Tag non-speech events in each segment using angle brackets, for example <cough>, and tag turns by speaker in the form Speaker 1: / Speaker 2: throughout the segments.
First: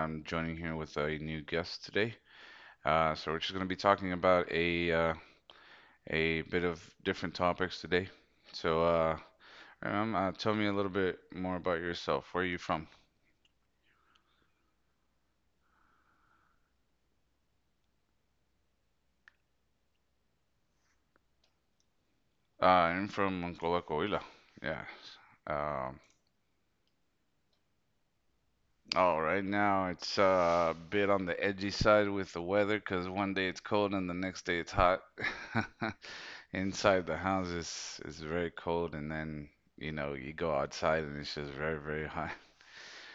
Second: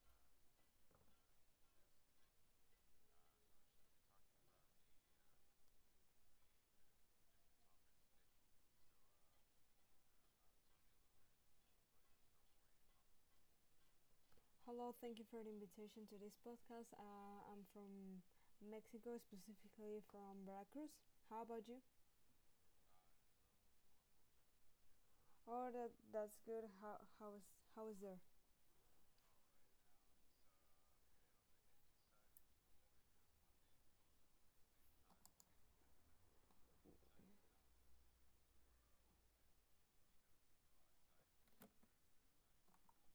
Speaker 1: I'm joining here with a new guest today. So we're just going to be talking about a bit of different topics today. So, uh, Tell me a little bit more about yourself. Where are you from?
Speaker 2: Hello, thank you for the invitation to this podcast. I'm from Mexico, specifically from Veracruz. How about you?
Speaker 1: I'm from Monclova, yeah.
Speaker 2: Oh, that
Speaker 1: Um,
Speaker 2: that's good. How is how is there?
Speaker 1: oh, right now it's a bit on the edgy side with the weather because one day it's cold and the next day it's hot. <laughs> Inside the house is very cold, and then you go outside and it's just very hot,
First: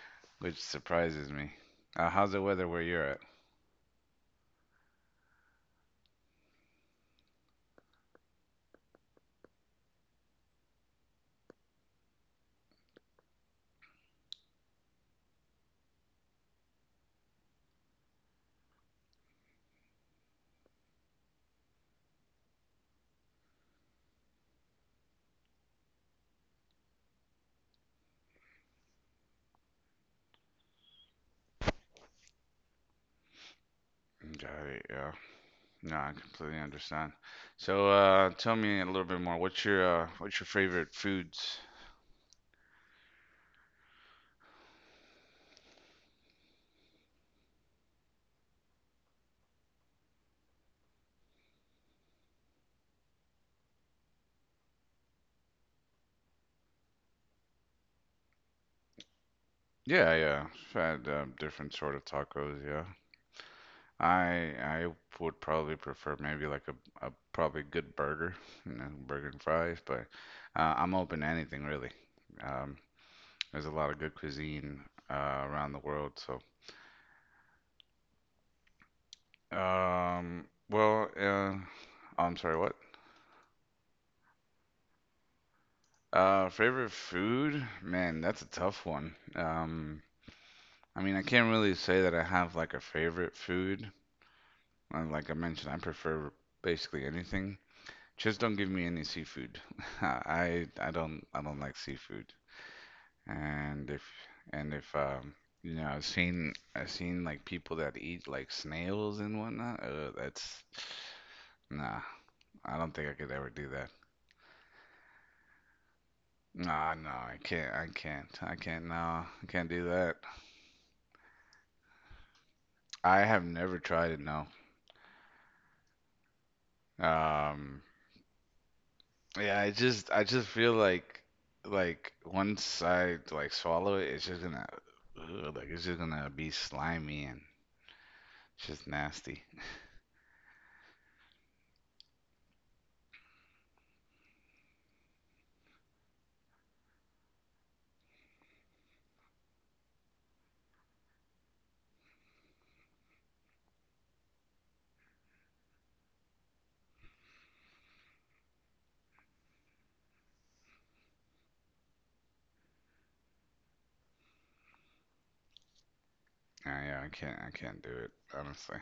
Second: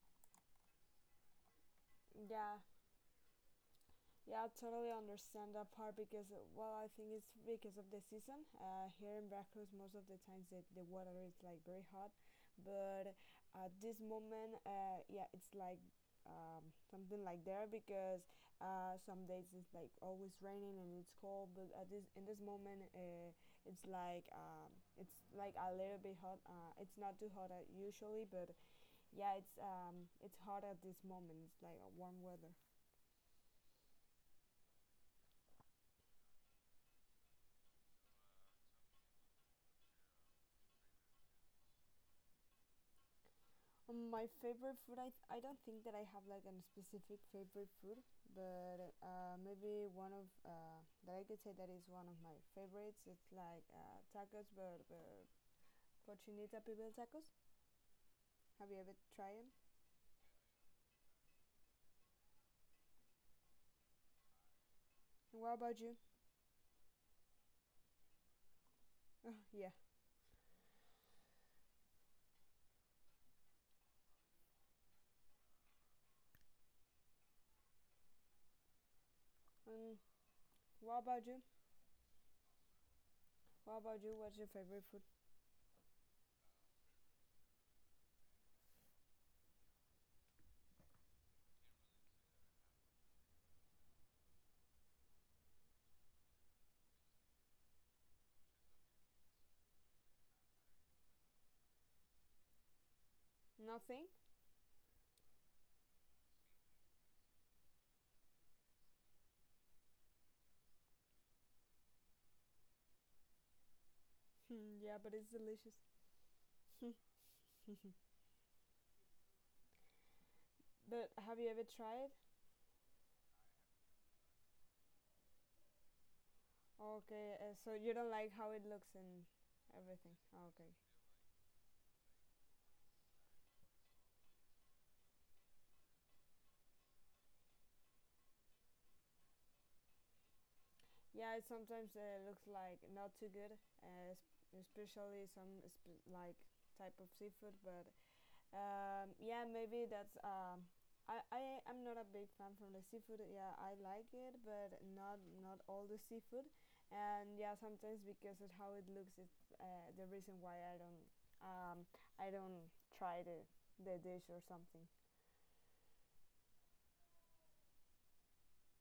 Speaker 1: <laughs> which surprises me. How's the
Speaker 2: Yeah.
Speaker 1: weather where you're at?
Speaker 2: Yeah, I totally understand that part because, well, I think it's because of the season. Here in Veracruz, most of the times the water is like very hot, but at this moment, yeah, it's like something like there because some days it's like always raining and it's cold, but at this in this moment, it's like um, it's like a little bit hot. It's not too hot usually, but yeah, it's hot at this moment. It's like a warm weather.
Speaker 1: Got it. Yeah. No, I completely understand. So, tell me a little bit more. What's your favorite foods?
Speaker 2: My favorite food, I don't think that I have like a specific favorite food, but maybe one of that I could say that is one of my favorites. It's like tacos, but cochinita pibil tacos. Have you ever tried them?
Speaker 1: Yeah, yeah. I've had different sort of tacos. Yeah. I would
Speaker 2: And what
Speaker 1: probably
Speaker 2: about you? <laughs>
Speaker 1: prefer maybe like a probably good burger, you know, burger
Speaker 2: Oh,
Speaker 1: and
Speaker 2: yeah.
Speaker 1: fries. But I'm open to anything really. Um, There's a lot of good cuisine around the world.
Speaker 2: Um,
Speaker 1: Um,
Speaker 2: what
Speaker 1: well,
Speaker 2: about you?
Speaker 1: uh, I'm sorry, what?
Speaker 2: What about you? What's your favorite food?
Speaker 1: Favorite food? Man, that's a tough one. I mean, I can't really say that I have like a favorite food. Like I mentioned, I prefer basically anything. Just don't give me any seafood. <laughs> I don't like seafood. And if
Speaker 2: Nothing? <laughs>
Speaker 1: and if you know I've seen like people that eat like snails and whatnot. That's Nah, I don't think I could ever do that.
Speaker 2: Hmm, yeah, but it's delicious.
Speaker 1: Nah, no, I can't. I
Speaker 2: <laughs>
Speaker 1: can't. I can't. No, I can't do that.
Speaker 2: But have you ever tried?
Speaker 1: I have never tried it. No.
Speaker 2: Okay, so
Speaker 1: Um,
Speaker 2: you don't like how it looks and
Speaker 1: yeah,
Speaker 2: everything.
Speaker 1: I just
Speaker 2: Okay.
Speaker 1: feel like once I like swallow it, it's just gonna, ugh, like it's just gonna be slimy and it's just nasty.
Speaker 2: Yeah, it sometimes looks like not too good, especially like type of seafood. But yeah, maybe that's. I am not a big fan from the seafood. Yeah, I like it, but not all the seafood. And yeah, sometimes because of how it looks, it's the reason why um, I don't try the dish or something.
Speaker 1: Yeah, I can't. I can't do it. Honestly.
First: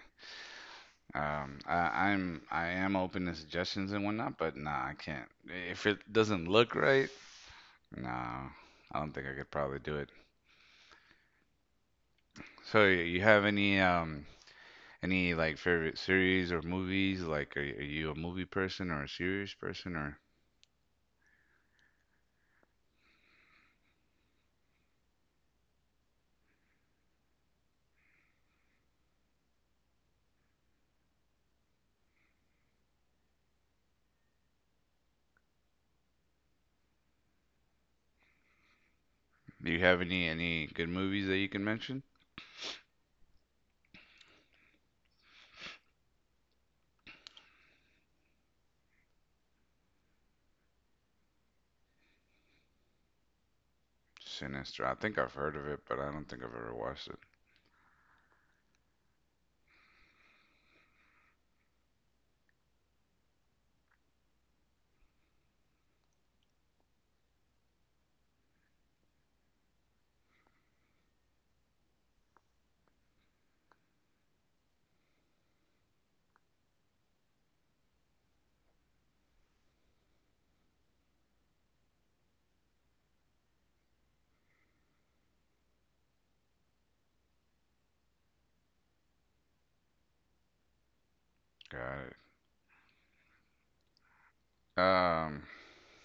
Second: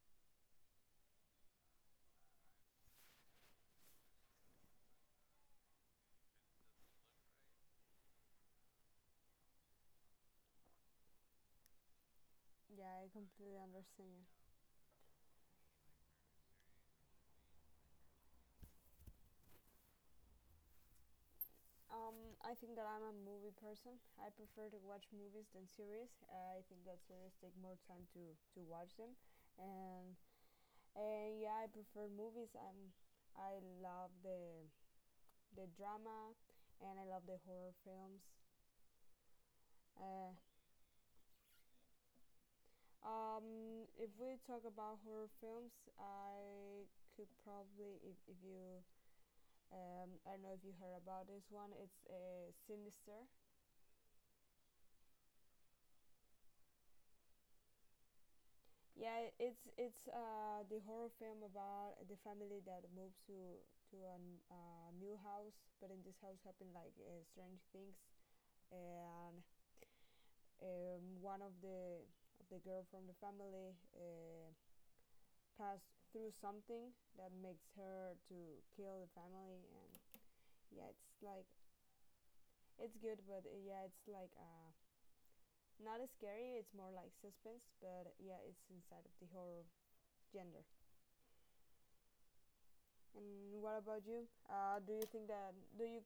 Speaker 1: I, I'm. I am open to suggestions and whatnot, but nah, I can't. If it doesn't look right, no, I don't think I could probably do it. So
Speaker 2: Yeah, I
Speaker 1: you have
Speaker 2: completely understand you.
Speaker 1: any like favorite series or movies? Like, are you a movie person or a series person, or
Speaker 2: I think that I'm a movie person. I prefer to watch movies than series. I think that series take more time to watch them, and and yeah, I prefer movies. I'm I love the drama, and I love the horror films.
Speaker 1: do you have any
Speaker 2: Uh,
Speaker 1: good movies that you can mention?
Speaker 2: if we talk about horror films, I could probably if you I don't know if you heard about this one. It's Sinister.
Speaker 1: Sinister. I think I've heard of it, but I don't think I've ever watched it.
Speaker 2: Yeah, it's the horror film about the family that moves to a new house, but in this house happen like strange things, and one of the girl from the family passed through something that makes her to kill the family, and yeah, it's good, but yeah, it's like not as scary. It's more like suspense, but yeah, it's inside of the horror gender.
Speaker 1: Got it.
Speaker 2: And what about you? Do you think
Speaker 1: Um,
Speaker 2: that do you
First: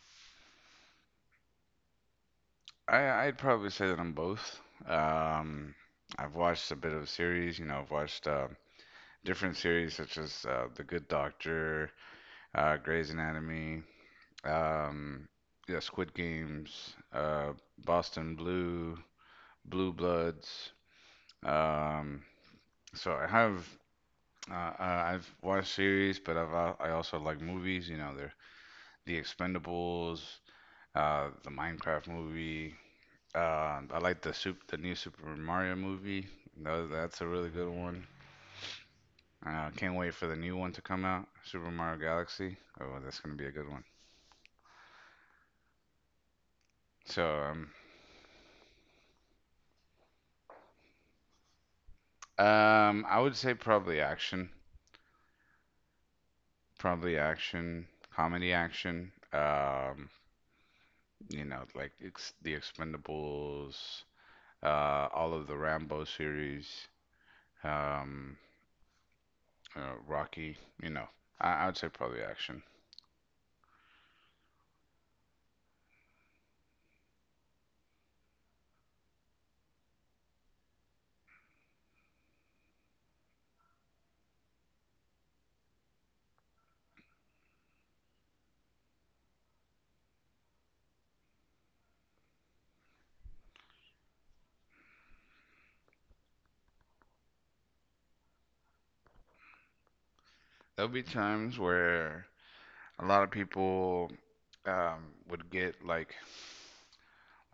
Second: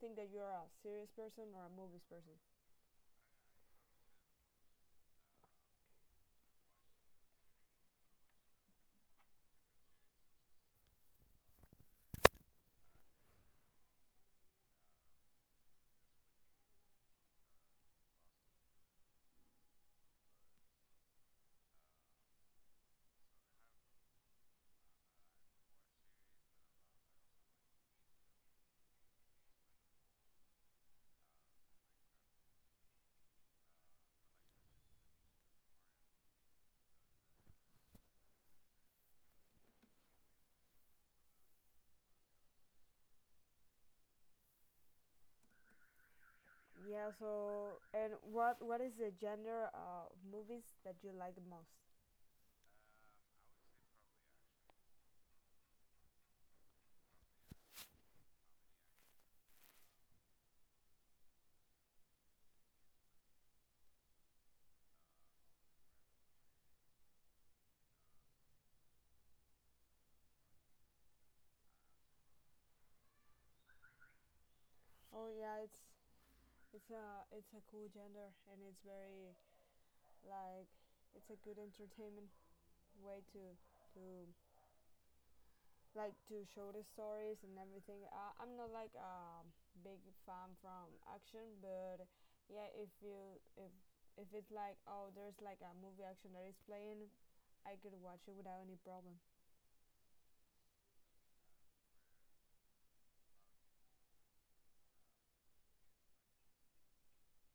Speaker 2: think that you're a serious person or a movies person?
Speaker 1: I'd probably say that I'm both. Um, I've watched a bit of series. You know, I've watched different series such as The Good Doctor, Grey's Anatomy. Um, yeah, Squid Games, Boston Blue, Blue Bloods. Um, so I have uh, uh, I've watched series, but I also like movies. You know, they're The Expendables, the Minecraft movie. I like the new Super Mario movie. Tha- that's a really good one. Can't wait for the new one to come out, Super Mario Galaxy. Oh, that's gonna be a good one.
Speaker 2: Yeah.
Speaker 1: So um,
Speaker 2: So, and what is the genre of movies that you like the most?
Speaker 1: I would say probably action. Probably action, comedy action. You know, like ex the Expendables, all of the Rambo series, um, Rocky. You know, I would say probably action.
Speaker 2: Oh yeah, it's a it's a cool genre and it's very like it's a good entertainment way to like to show the stories and everything. I'm not like a big fan from action, but yeah, if it's like oh there's like a movie action that is playing, I could watch it without any problem.
Speaker 1: There'll be times where a lot of people would get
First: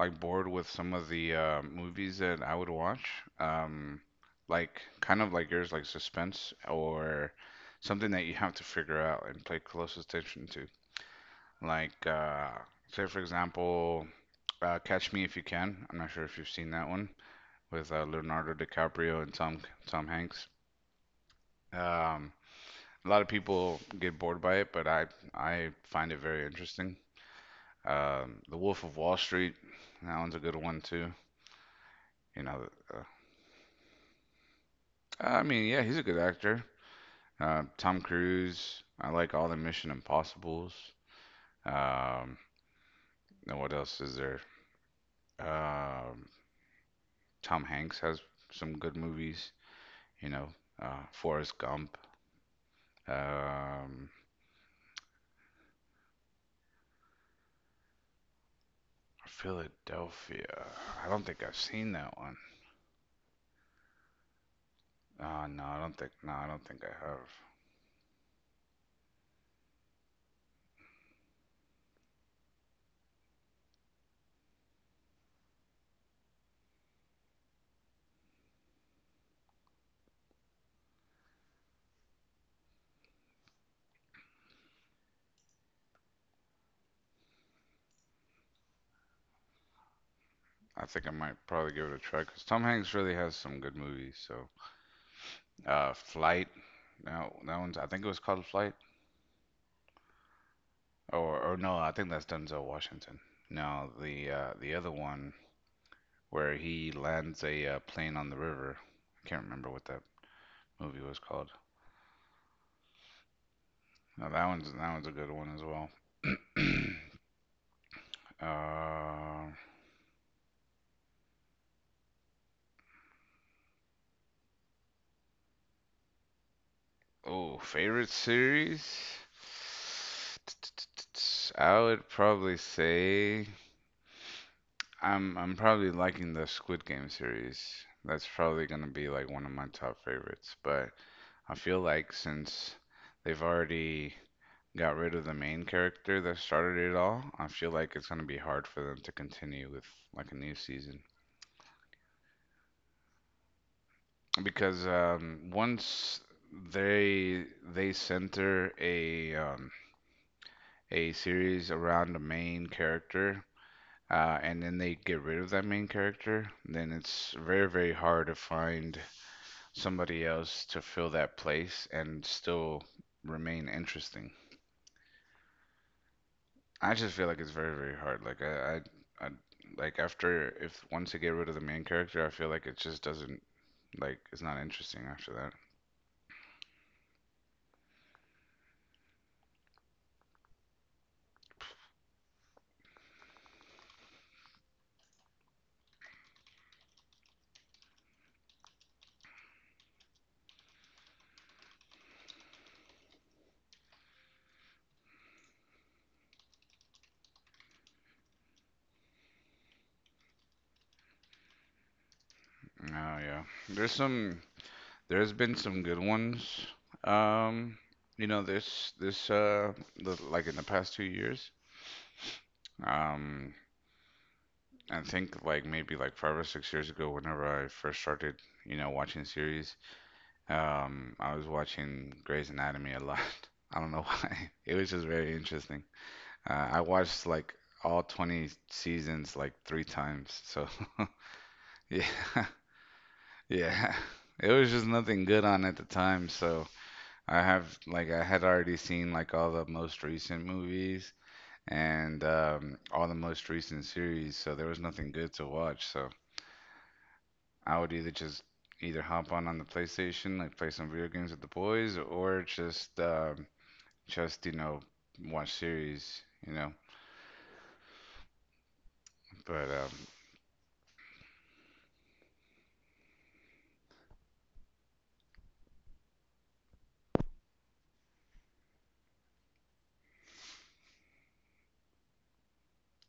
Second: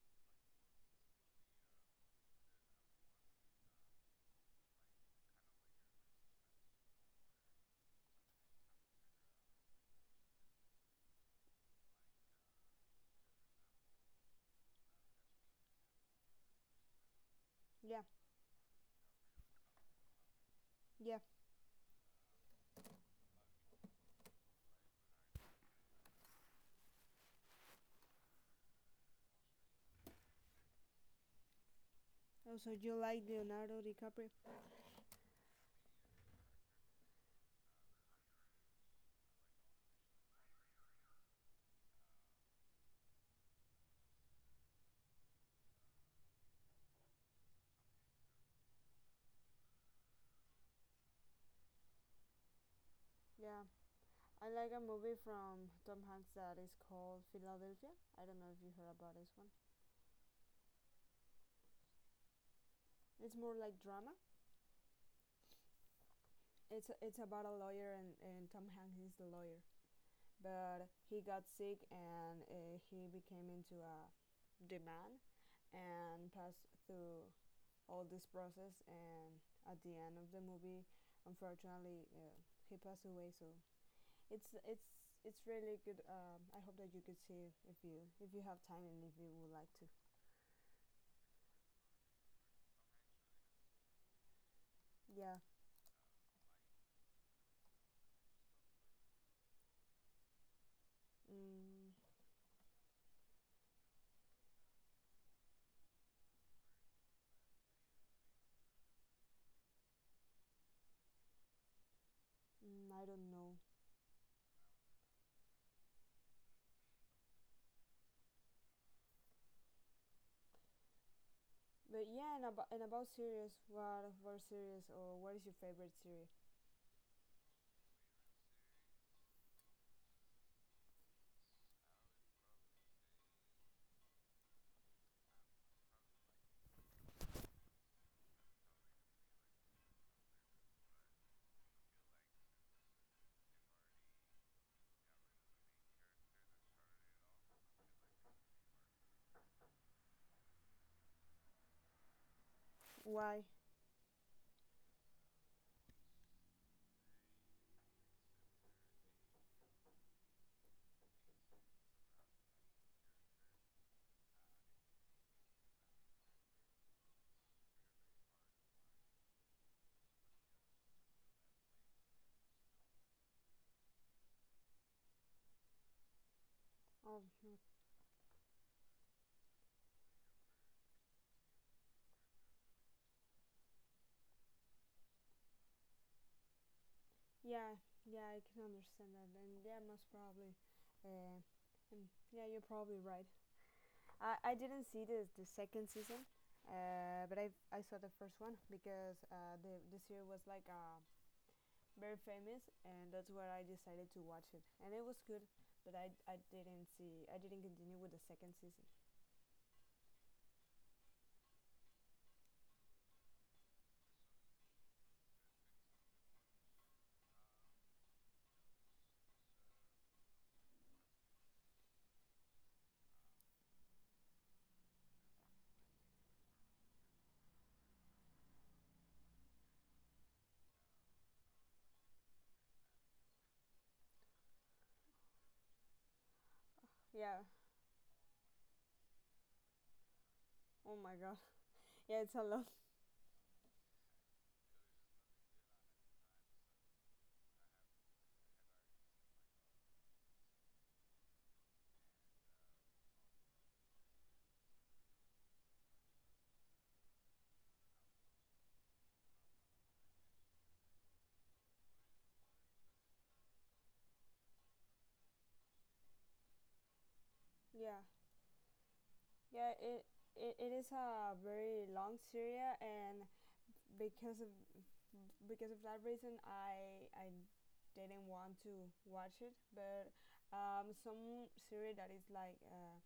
Speaker 1: like bored with some of the movies that I would watch. Um, like kind of like yours, like suspense or something that you have to figure out and pay close attention to. Like, say for example, Catch Me If You Can. I'm not sure if you've seen that one with
Speaker 2: Yeah,
Speaker 1: Leonardo DiCaprio and Tom Hanks.
Speaker 2: yeah.
Speaker 1: Um, a lot of people get bored by it, but I find it very interesting. The Wolf of Wall Street. That one's a good one too. You know,
Speaker 2: Also, you
Speaker 1: uh,
Speaker 2: like Leonardo DiCaprio?
Speaker 1: I mean, yeah, he's a good actor. Tom Cruise. I like all the Mission Impossibles. Um, and what else is there? Um, Tom Hanks has some good movies. You know, Forrest Gump,
Speaker 2: Yeah,
Speaker 1: um,
Speaker 2: I like a movie from Tom Hanks that is called Philadelphia. I don't know if you heard about this one.
Speaker 1: Philadelphia. I don't think I've seen that one.
Speaker 2: It's more like drama.
Speaker 1: No, I don't think
Speaker 2: It's
Speaker 1: I
Speaker 2: it's
Speaker 1: have.
Speaker 2: about a lawyer and Tom Hanks is the lawyer. But he got sick and he became into a demand and passed through all this process and at the end of the movie unfortunately he passed away so it's it's it's really good I hope that you could see it if you have time and if you would like to.
Speaker 1: I think I might probably give it a try because Tom Hanks really has some good movies. So,
Speaker 2: Yeah.
Speaker 1: Flight. No, that one's. I think it was called Flight. Or no, I
Speaker 2: mm,
Speaker 1: think that's Denzel Washington. No, the other one where he lands a plane on the river. I can't remember what that movie was called.
Speaker 2: I don't know.
Speaker 1: No, that one's a good one as well. <clears throat> Uh,
Speaker 2: But yeah, and about series, what series or what is your favorite series?
Speaker 1: oh, favorite series? I would probably say I'm probably liking the Squid Game series. That's probably gonna be like one of my top favorites. But I feel like since they've already got rid of the main character that started it all, I feel like it's gonna be hard for them to continue with like a new season.
Speaker 2: Why?
Speaker 1: Because once they they center a series around the main character, and then they get rid of that main character, then it's very, very hard to find somebody else to fill that place and still remain interesting. I just
Speaker 2: Oh,
Speaker 1: feel like it's
Speaker 2: no.
Speaker 1: very, very hard. Like I like after if once they get rid of the main character, I feel like it just doesn't it's not interesting after that.
Speaker 2: Yeah, yeah, I can understand that, and yeah, most probably, uh, and yeah, you're probably right. I didn't see the second season, but I saw the first one because the series was like very famous, and that's where I decided to watch it, and it was good, but I didn't continue with the second season.
Speaker 1: Oh yeah, there's some there's been some good ones. Um, you know, like in the past 2 years. Um, I think like maybe like 5 or 6 years ago, whenever I first started, you know, watching series, I was watching Grey's Anatomy a lot. <laughs> I don't know why. <laughs> It was just very interesting. I watched
Speaker 2: Yeah.
Speaker 1: like all 20 seasons like three times. So
Speaker 2: Oh my god.
Speaker 1: <laughs> yeah,
Speaker 2: <laughs> Yeah, it's a lot.
Speaker 1: <laughs> yeah. It was just nothing good on at the time, so I have like I had already seen like all the most recent movies and all the most recent series, so there was nothing good to watch. So I would either just either hop on the PlayStation, like play some video games with the boys, or just you know watch series, you know.
Speaker 2: Yeah.
Speaker 1: But
Speaker 2: Yeah. It. It is a very long series and because of because of that reason, I didn't want to watch it. But some series that is like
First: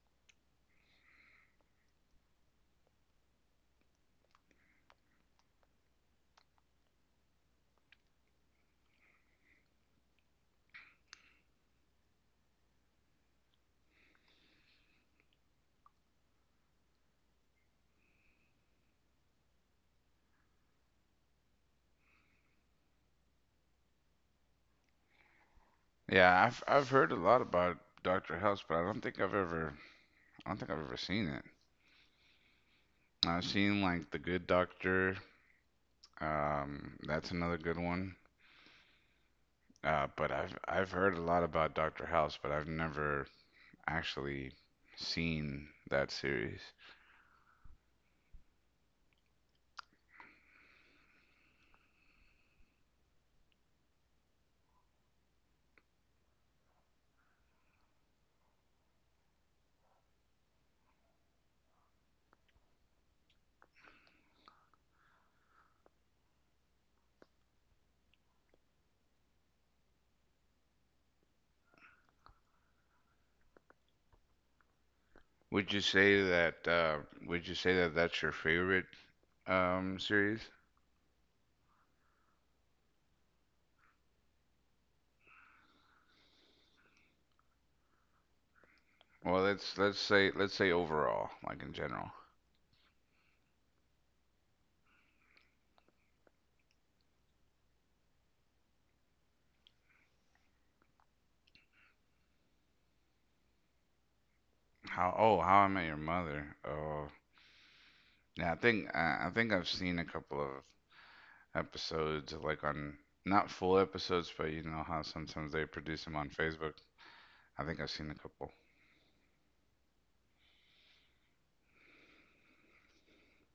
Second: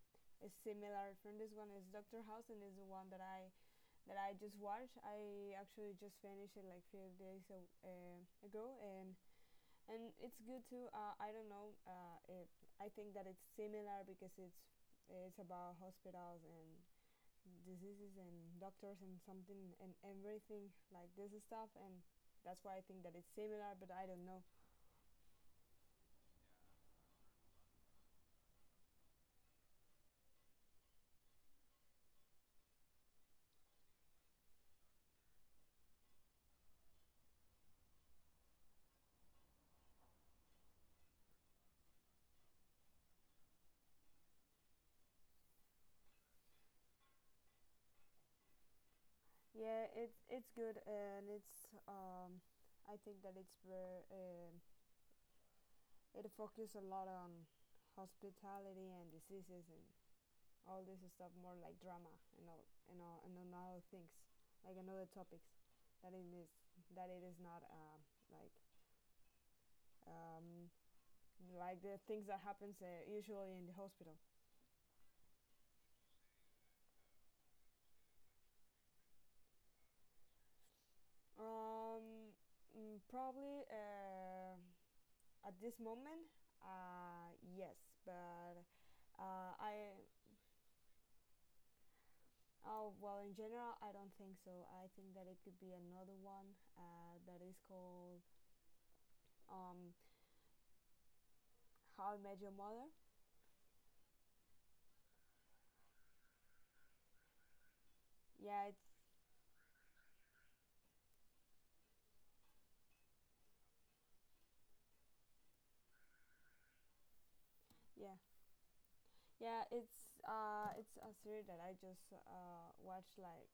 Speaker 2: is similar from this one is Doctor House, and is the one that I just watched. I actually just finished it like few days uh, ago, and it's good too. I don't know. If I think that it's similar because it's about hospitals and diseases and doctors and something and everything like this stuff and that's why I think that it's similar but I don't know.
Speaker 1: yeah, I've heard a lot about Doctor House, but I don't think I've ever seen it. I've seen like The Good Doctor. That's another good one. But I've heard a lot about Doctor House, but I've never actually seen that series.
Speaker 2: Yeah, it's good and it's I think that it's where it focuses a lot on hospitality and diseases and all this stuff, more like drama, and all and all and on other things like another topics that it is that it is not like um like the things that happens usually in the hospital.
Speaker 1: Would you say that that's your favorite series?
Speaker 2: Um, mm, probably at this moment, yes, but
Speaker 1: Well,
Speaker 2: I.
Speaker 1: let's say overall, like in general.
Speaker 2: Oh well, in general, I don't think so. I think that it could be another one that is called um, "How I Met Your Mother."
Speaker 1: How I Met Your Mother. Oh, yeah,
Speaker 2: Yeah, it's
Speaker 1: I think I've seen a couple of episodes like on not full episodes, but you know how sometimes they produce them on Facebook. I think I've seen
Speaker 2: yeah,
Speaker 1: a couple.
Speaker 2: yeah. It's a series that I just watched like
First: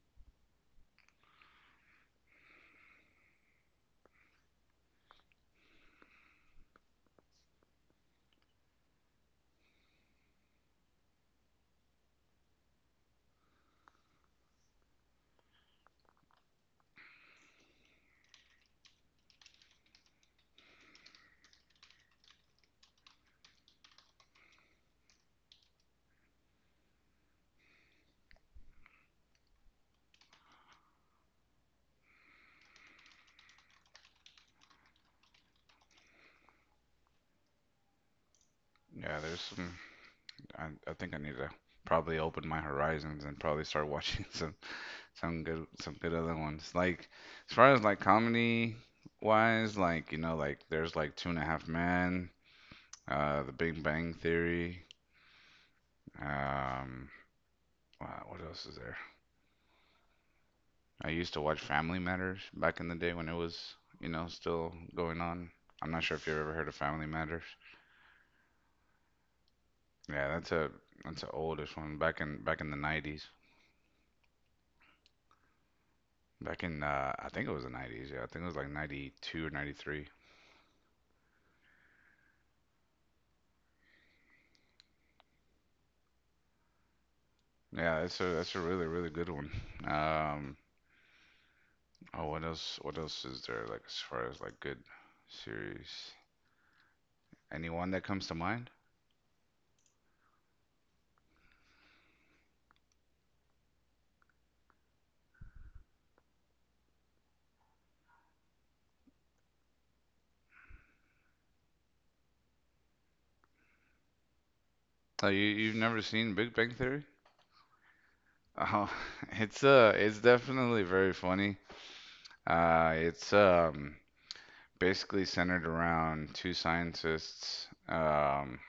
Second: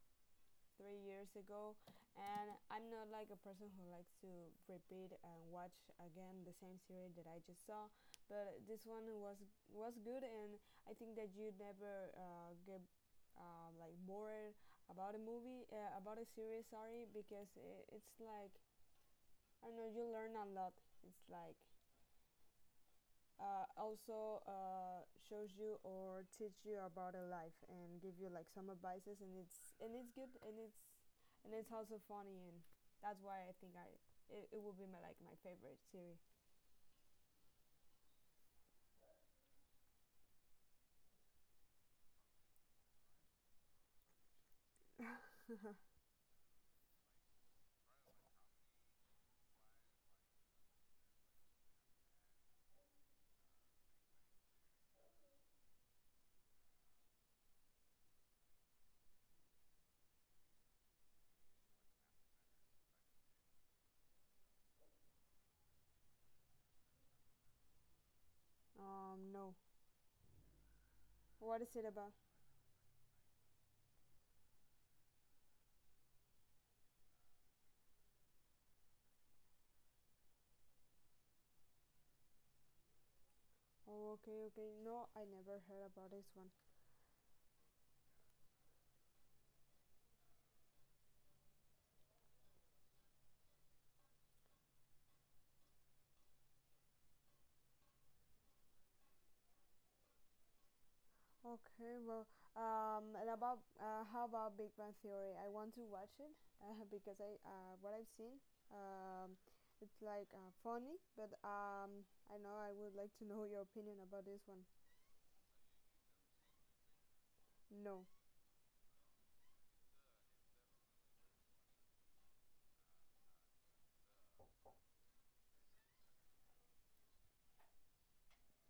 Speaker 2: 3 years ago, and I'm not like a person who likes to repeat and watch again the same series that I just saw. But this one was good, and I think that you never get like bored about a movie about a series. Sorry, because it's like I don't know, you learn a lot. It's like also shows you or teach you about a life and give you like some advices and it's good and it's also funny and that's why I think I it, it will be my like my favorite series.
Speaker 1: Yeah, there's some I think I need to probably open my horizons and probably start watching <laughs> some
Speaker 2: <laughs>
Speaker 1: some good other ones. Like as far as like comedy wise, like you know, like there's like Two and a Half Men, The Big Bang Theory. Um, wow, what else is there? I used to watch Family Matters back in the day when it was you know still going on. I'm not sure if you've ever heard of Family Matters.
Speaker 2: Um, no.
Speaker 1: Yeah, that's a that's an
Speaker 2: What
Speaker 1: oldish
Speaker 2: is it
Speaker 1: one
Speaker 2: about?
Speaker 1: back in the '90s. Back in, I think it was the '90s. Yeah, I think it was like 92 or 93.
Speaker 2: Oh, okay, okay, no, I never heard about this one.
Speaker 1: Yeah, that's a really really good one. Um, oh, what else? What else is there? Like as far as like good series, anyone that comes to mind?
Speaker 2: Okay, well, and about how about Big Bang Theory? I want to watch it <laughs> because I what I've seen, um, it's like funny, but I know I would like to <laughs> know your opinion about this one.
Speaker 1: Oh, you you've never seen Big Bang Theory?
Speaker 2: No,
Speaker 1: Oh, <laughs> it's definitely very funny. It's basically centered around two scientists,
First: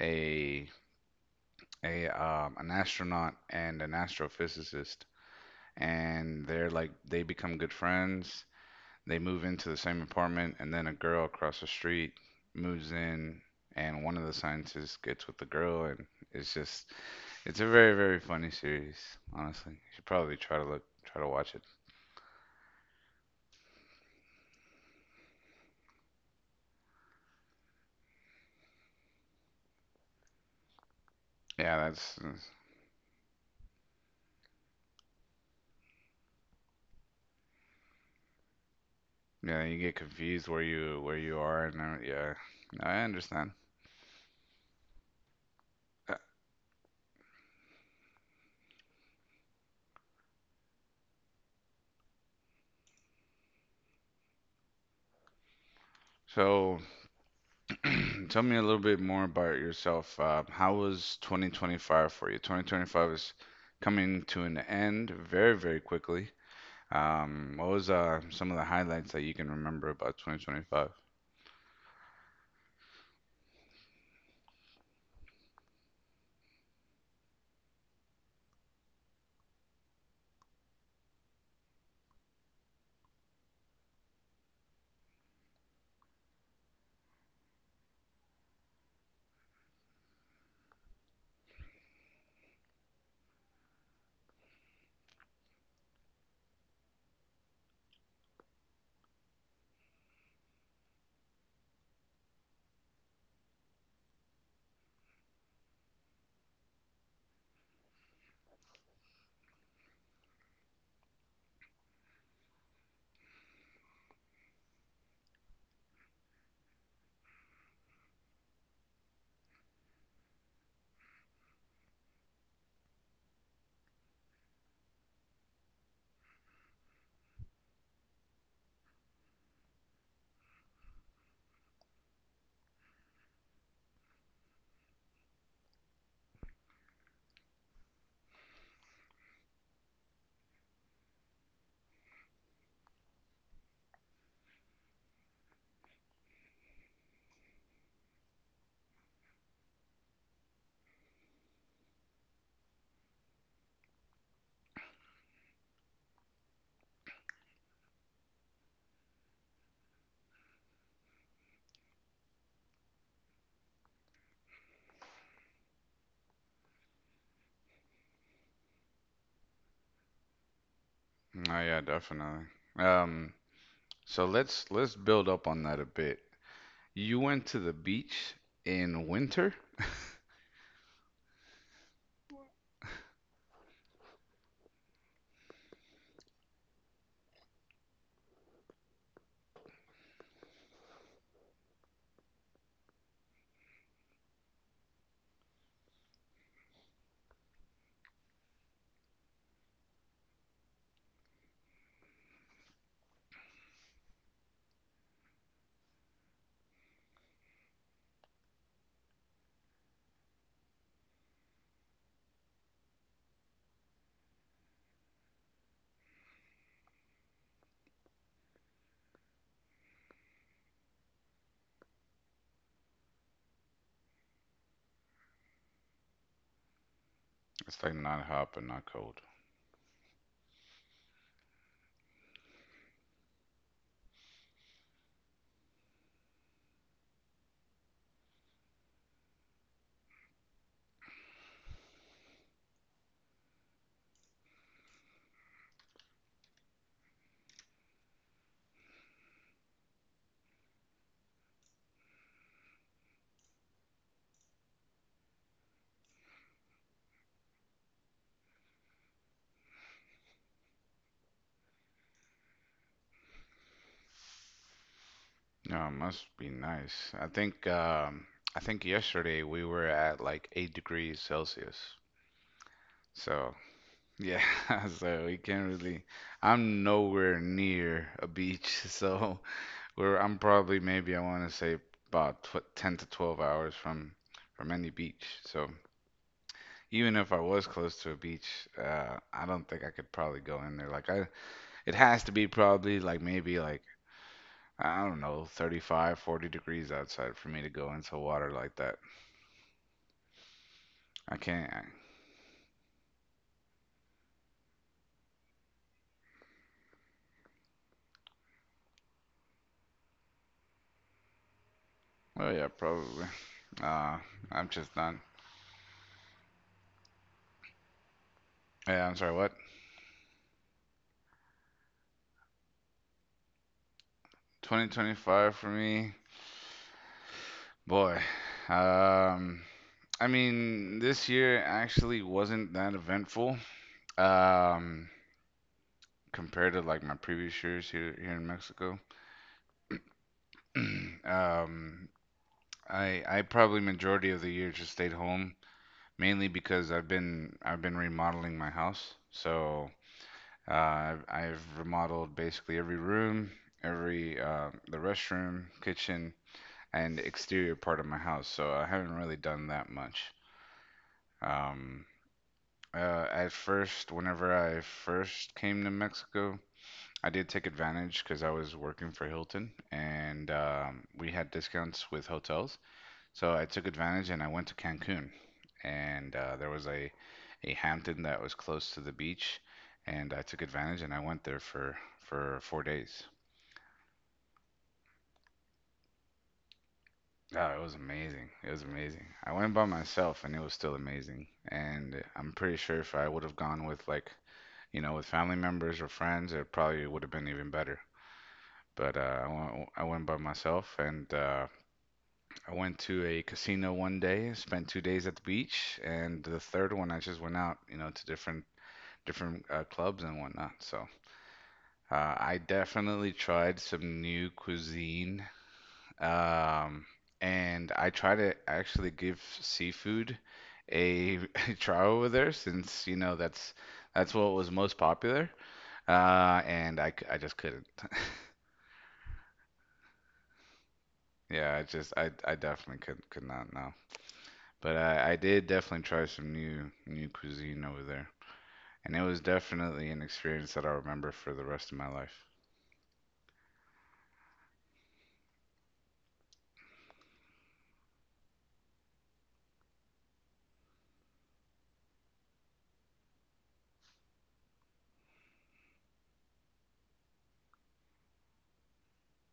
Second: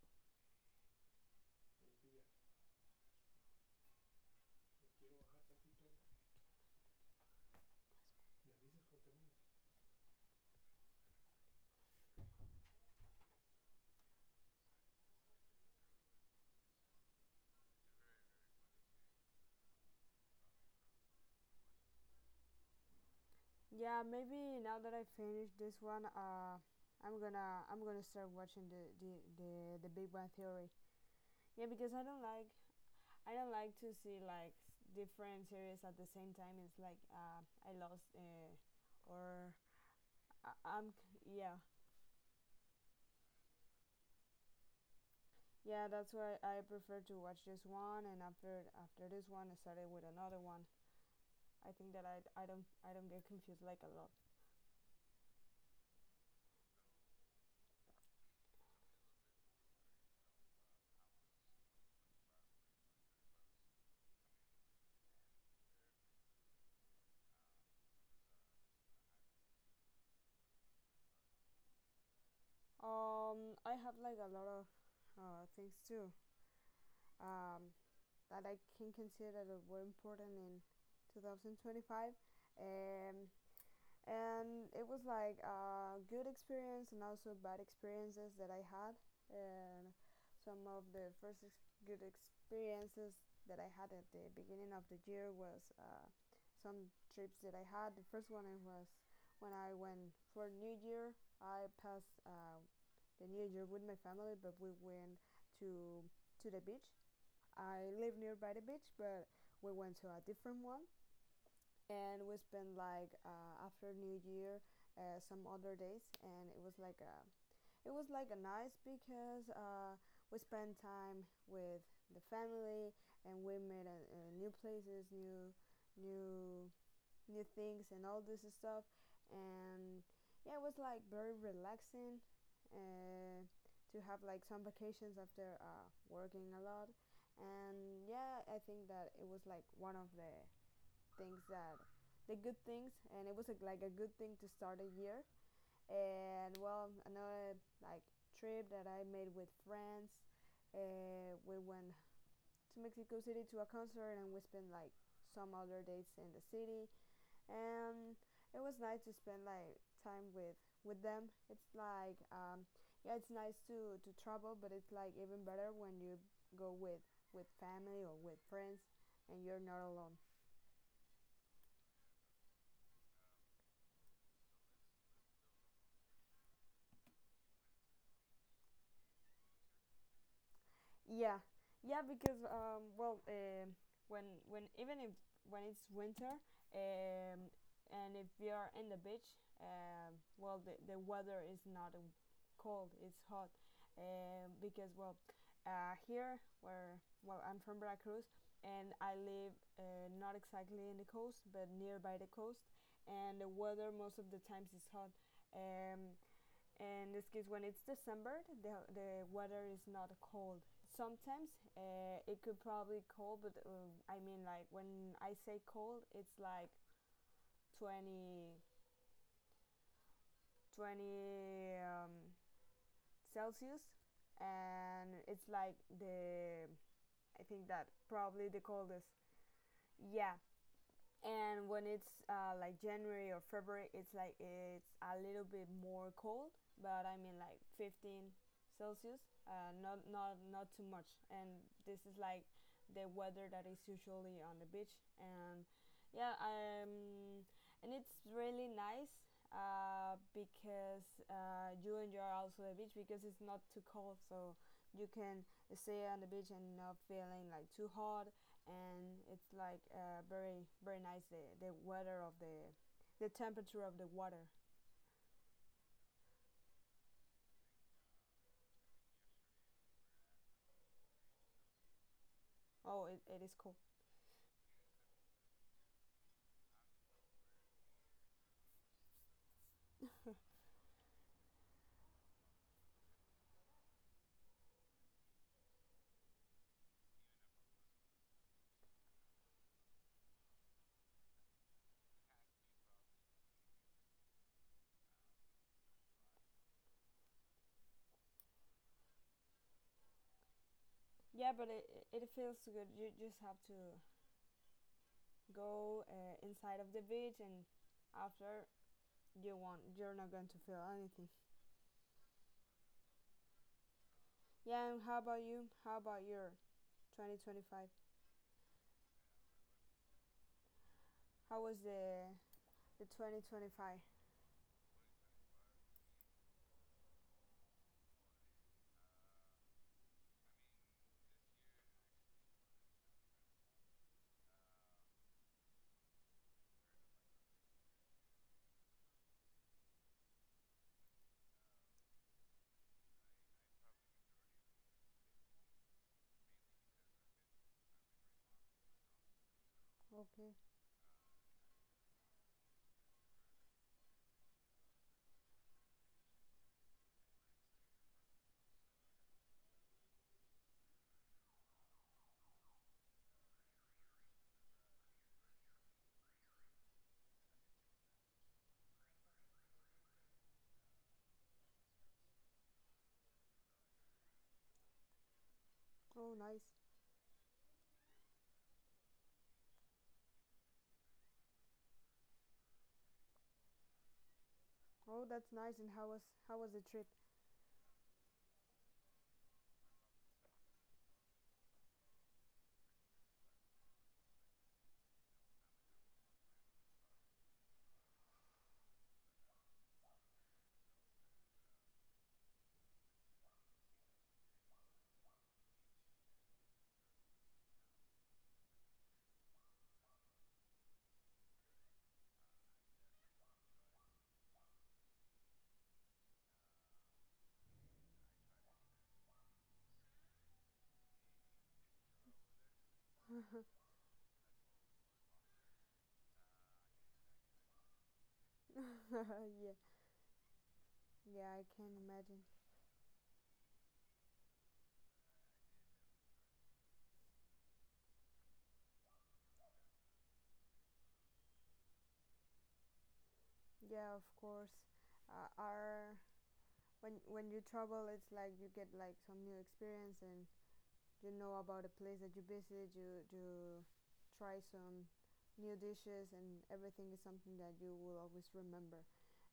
Speaker 1: a a an astronaut and an astrophysicist. And they're like they become good friends. They move into the same apartment, and then a girl across the street moves in, and one of the scientists gets with the girl, and it's just it's a very very funny series. Honestly, you should probably try to look try to watch it.
Speaker 2: yeah, maybe now that I finished this one, I'm gonna start watching the Big Bang Theory. Yeah,
Speaker 1: Yeah,
Speaker 2: because
Speaker 1: that's
Speaker 2: I don't like to see like different series at the same time. It's like I lost or
Speaker 1: yeah. You get confused where
Speaker 2: I'm
Speaker 1: you
Speaker 2: yeah
Speaker 1: are, and yeah, I understand.
Speaker 2: yeah
Speaker 1: Uh,
Speaker 2: that's why I prefer to watch this one and after this one I started with another one. I think that I don't get confused like a lot.
Speaker 1: So <clears throat> tell me a little bit more about yourself. How was 2025 for you? 2025 is coming to an end very, very quickly. What was some of the highlights that you can remember about 2025?
Speaker 2: I have like a lot of things too um, that I can consider that were important in 2025. Um, and it was like a good experience and also bad experiences that I had and some of the first good experiences that I had at the beginning of the year was some trips that I had. The first one was when I went for New Year. I passed the New Year with my family but we went to to the beach. I live nearby the beach but we went to a different one and we spent like after New Year some other days, and it was like a nice because we spent time with the family and we made a, uh, new places, new new things, and all this stuff, and yeah, it was like very relaxing. Uh, to have like some vacations after working a lot and yeah I think that it was like one of things that the good things, and it was a, like a good thing to start a year. And well, another like trip that I made with friends. We went to Mexico City to a concert, and we spent like some other dates in the city. And it was nice to spend like time with them. It's like yeah, it's nice to travel, but it's like even better when you go with family or with friends, and you're not alone.
Speaker 1: Oh yeah, definitely. Um, so let's build up on that a bit. You went to the beach in winter?
Speaker 2: Yeah, yeah, because well, when even if when it's winter, um, and if we are in the beach, well, the weather is not cold; it's hot, because well, here where well I'm from Veracruz, and I live not exactly in the coast, but nearby the coast, and the weather most of the times is hot. Um, in this case when it's December the weather is not cold sometimes. It could probably cold but I mean like when I say cold it's like twenty twenty um, Celsius. And it's like the, I think
Speaker 1: It's
Speaker 2: that
Speaker 1: like not hot
Speaker 2: probably the
Speaker 1: but not
Speaker 2: coldest.
Speaker 1: cold.
Speaker 2: Yeah, and when it's like January or February, it's like it's a little bit more cold, but I mean like 15 Celsius, not too much. And this is like the weather that is usually on the beach, and yeah, and it's really nice because you enjoy also the beach because it's not too cold, so you can stay on the beach and not feeling like too hot. And it's like very very nice the weather of the temperature of the water.
Speaker 1: No, it must be nice. I think yesterday we were at like 8 degrees Celsius.
Speaker 2: Oh, it is
Speaker 1: So
Speaker 2: cool.
Speaker 1: yeah, <laughs> so we can't really. I'm nowhere near a beach, <laughs> so we're. I'm probably maybe I want to say about tw 10 to 12 hours from any beach. So even if I was close to a beach, I don't think I could probably go in there. It has to be probably like maybe like I don't know, 35, 40 degrees outside for me to go into water like that. I
Speaker 2: Yeah, but
Speaker 1: can't.
Speaker 2: it feels good. You just have to go inside of the beach, and after you want you're not going to feel anything.
Speaker 1: Well, yeah, probably. Uh, I'm
Speaker 2: Yeah,
Speaker 1: just
Speaker 2: and
Speaker 1: not.
Speaker 2: how about you, how about your 2025?
Speaker 1: Yeah, I'm sorry. What?
Speaker 2: How was the 2025?
Speaker 1: 2025 for me. Boy, um, I mean, this year actually wasn't that eventful, um, compared to like my previous years here in Mexico. <clears throat> Um, I probably majority of the year just stayed home, mainly because I've been remodeling my house. So,
Speaker 2: Okay.
Speaker 1: I've remodeled basically every room, every the restroom, kitchen, and exterior part of my house. So I haven't really done that much. Um, at first, whenever I first came to Mexico, I did take advantage because I was working for Hilton, and we had discounts with hotels. So I took advantage and I went to Cancun. And
Speaker 2: Oh, nice.
Speaker 1: a Hampton that was close to the beach. And I took advantage and I went there for 4 days.
Speaker 2: Oh, that's nice. And how was, the trip?
Speaker 1: Oh, it was amazing. It was amazing. I went by myself and it was still amazing. And I'm pretty sure if I would have gone with you know, with family members or friends, it probably would have been even better. But I went by myself, and I went to a casino one day, spent 2 days at the beach, and the third one I just went out, you know, to different clubs and whatnot. So I definitely tried some new cuisine, um, and I try to actually give seafood a <laughs> try over there since you know that's
Speaker 2: <laughs>
Speaker 1: what was most popular. I just couldn't.
Speaker 2: Yeah, yeah, I
Speaker 1: Yeah, I
Speaker 2: can
Speaker 1: just
Speaker 2: imagine.
Speaker 1: I definitely could not know. But I did definitely try some new cuisine over there. And it was definitely an experience that I remember for the rest of my life.
Speaker 2: Yeah, of course. Our when you travel, it's like you get like some new experience and you know about a place that you visit. You try some new dishes, and everything is something that you will always remember.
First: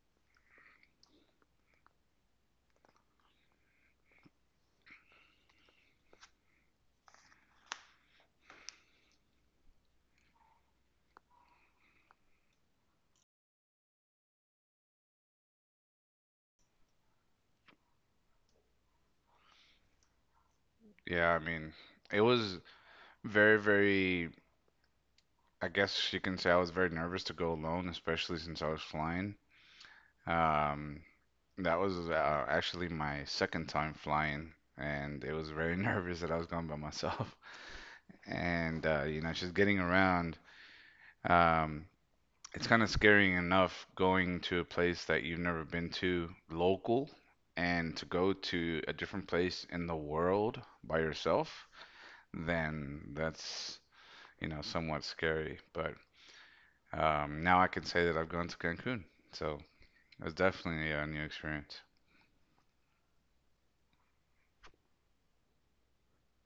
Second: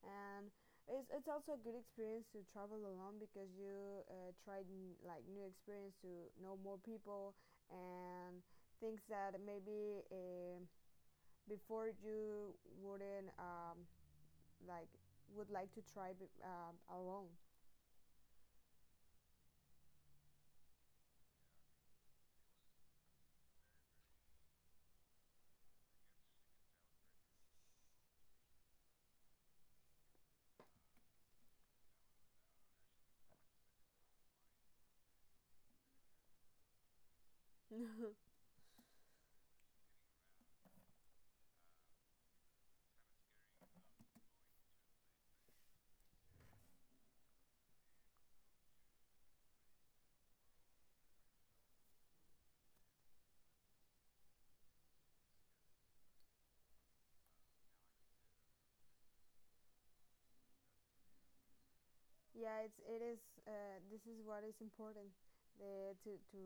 Speaker 2: And it's also a good experience to travel alone because you like new experience to know more people and things that maybe, before you wouldn't like would like to try alone.
Speaker 1: Yeah, I mean, it was very I guess you can say I was very nervous to go alone, especially since I was flying. Um that was actually my second time flying and it was very <laughs> nervous that I was going by myself.
Speaker 2: <laughs>
Speaker 1: And you know, just getting around um it's kind of scary enough going to a place that you've never been to local and to go to a different place in the world by yourself, then you know, somewhat scary. But now I can say that I've gone to Cancun. So it was definitely a new experience.
Speaker 2: Yeah, it is. This is what is important. The to to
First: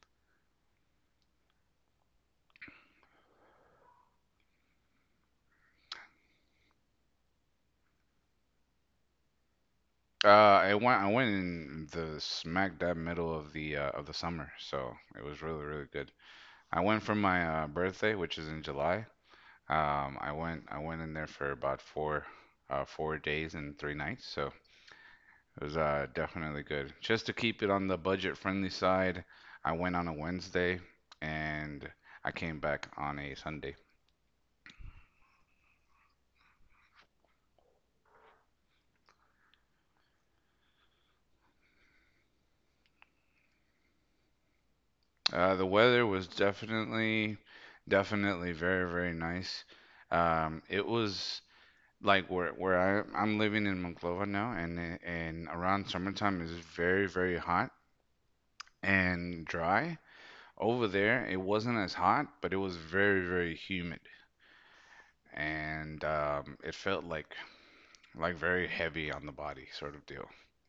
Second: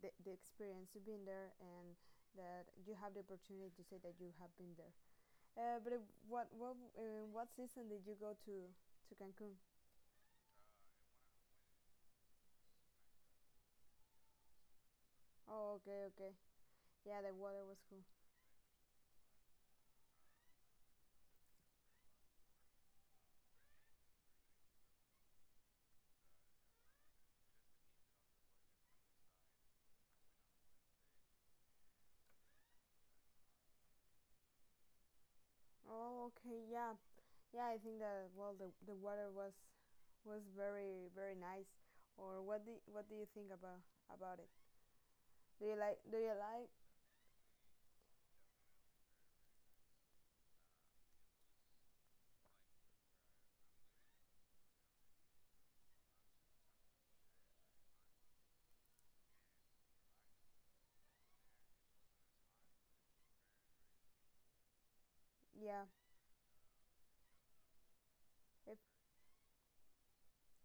Speaker 2: the experience of being there, and that you have the opportunity to say that you have been there. But what season did you go to Cancun?
Speaker 1: I went in the smack dab middle of the summer, so it was
Speaker 2: Oh,
Speaker 1: really
Speaker 2: okay,
Speaker 1: good.
Speaker 2: okay.
Speaker 1: I went for
Speaker 2: Yeah, the
Speaker 1: my
Speaker 2: water was cool.
Speaker 1: birthday, which is in July. I went in there for about 4 days and 3 nights, so it was definitely good. Just to keep it on the budget friendly side, I went on a Wednesday and I came back on a Sunday.
Speaker 2: Oh, okay, yeah, yeah. I think that well, the water was very very nice. Or what do you think about it?
Speaker 1: The
Speaker 2: Do you like?
Speaker 1: weather
Speaker 2: Do
Speaker 1: was
Speaker 2: you like?
Speaker 1: definitely very nice. It was like where I'm living in Monclova now, and around summertime is very hot and dry. Over there, it wasn't as hot, but it was very, very humid,
Speaker 2: Yeah.
Speaker 1: and it felt like very
Speaker 2: If
Speaker 1: heavy on the body sort of deal.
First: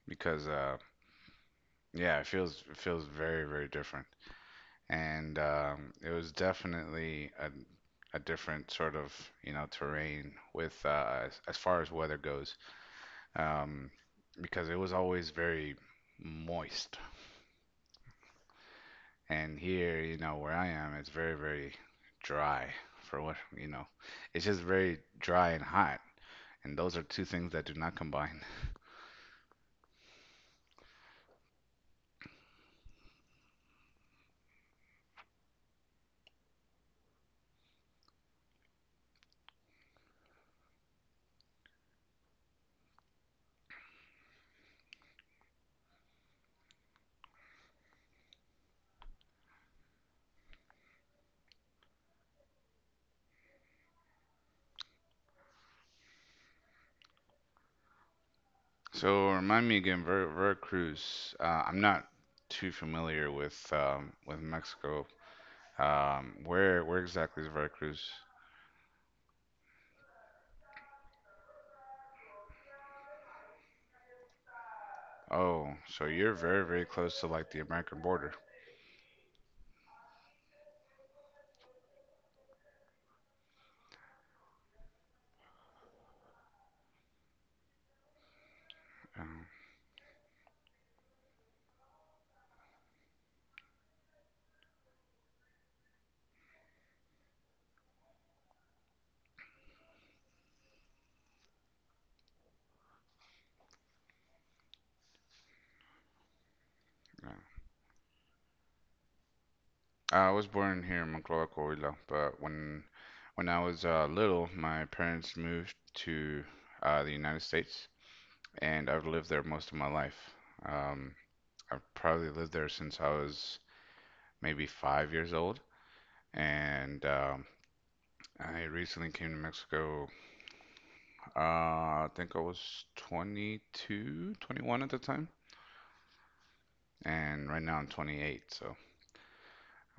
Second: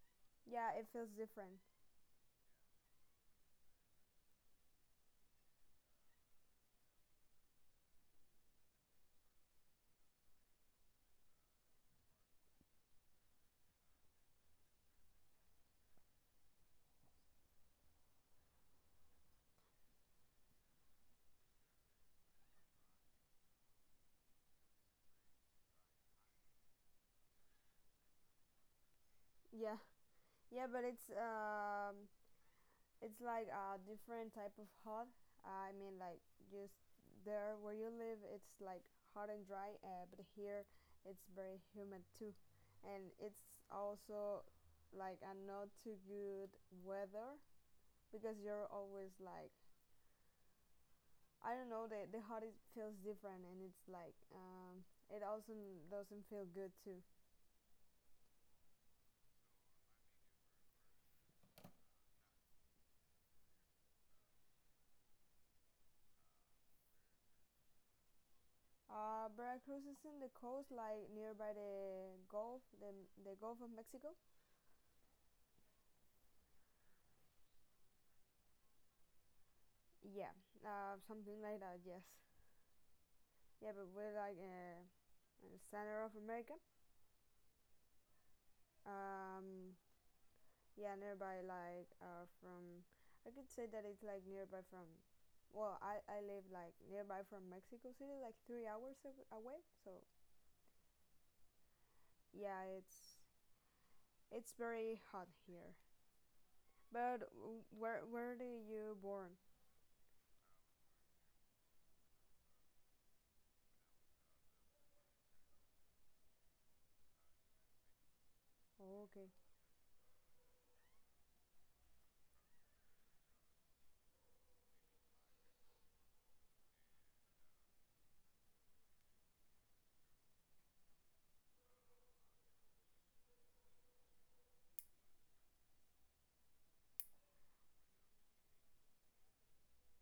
Speaker 1: Because
Speaker 2: Yeah, it feels different.
Speaker 1: yeah, it feels very, very different, and it was definitely a different sort of you know terrain with as far as weather goes, um, because it was always very moist. And here, you know, where I am, it's very, very dry for what, you know, it's just very dry and hot. And those are two things that do not combine.
Speaker 2: Yeah, yeah, but it's like a different type of hot. I mean, like just there where you live, it's like hot and dry. But here, it's very humid too, and it's also like a not too good weather because you're always like, I don't know. The hot is feels different, and it's like it also doesn't feel good too.
Speaker 1: So remind me again, Veracruz. I'm not too familiar with Mexico. Where exactly is Veracruz?
Speaker 2: Veracruz is in the coast, like nearby the Gulf, the Gulf of Mexico.
Speaker 1: Oh, so you're very, very close to like the American border.
Speaker 2: Yeah, something like that. Yes. Yeah, but we're like in the center of America.
Speaker 1: Um,
Speaker 2: Um, yeah, nearby like from. I could say that it's like nearby from. Well, I live like nearby from Mexico City, like 3 hours away. So yeah, it's very hot here. But
Speaker 1: uh,
Speaker 2: where do you born?
Speaker 1: I was born here in Monclova, Coahuila, but when I was little, my parents moved to the United States, and
Speaker 2: Oh,
Speaker 1: I've
Speaker 2: okay.
Speaker 1: lived there most of my life. Um, I've probably lived there since I was maybe 5 years old, and I recently came to Mexico. Uh, I think I was 22, 21 at the time, and right now I'm 28. So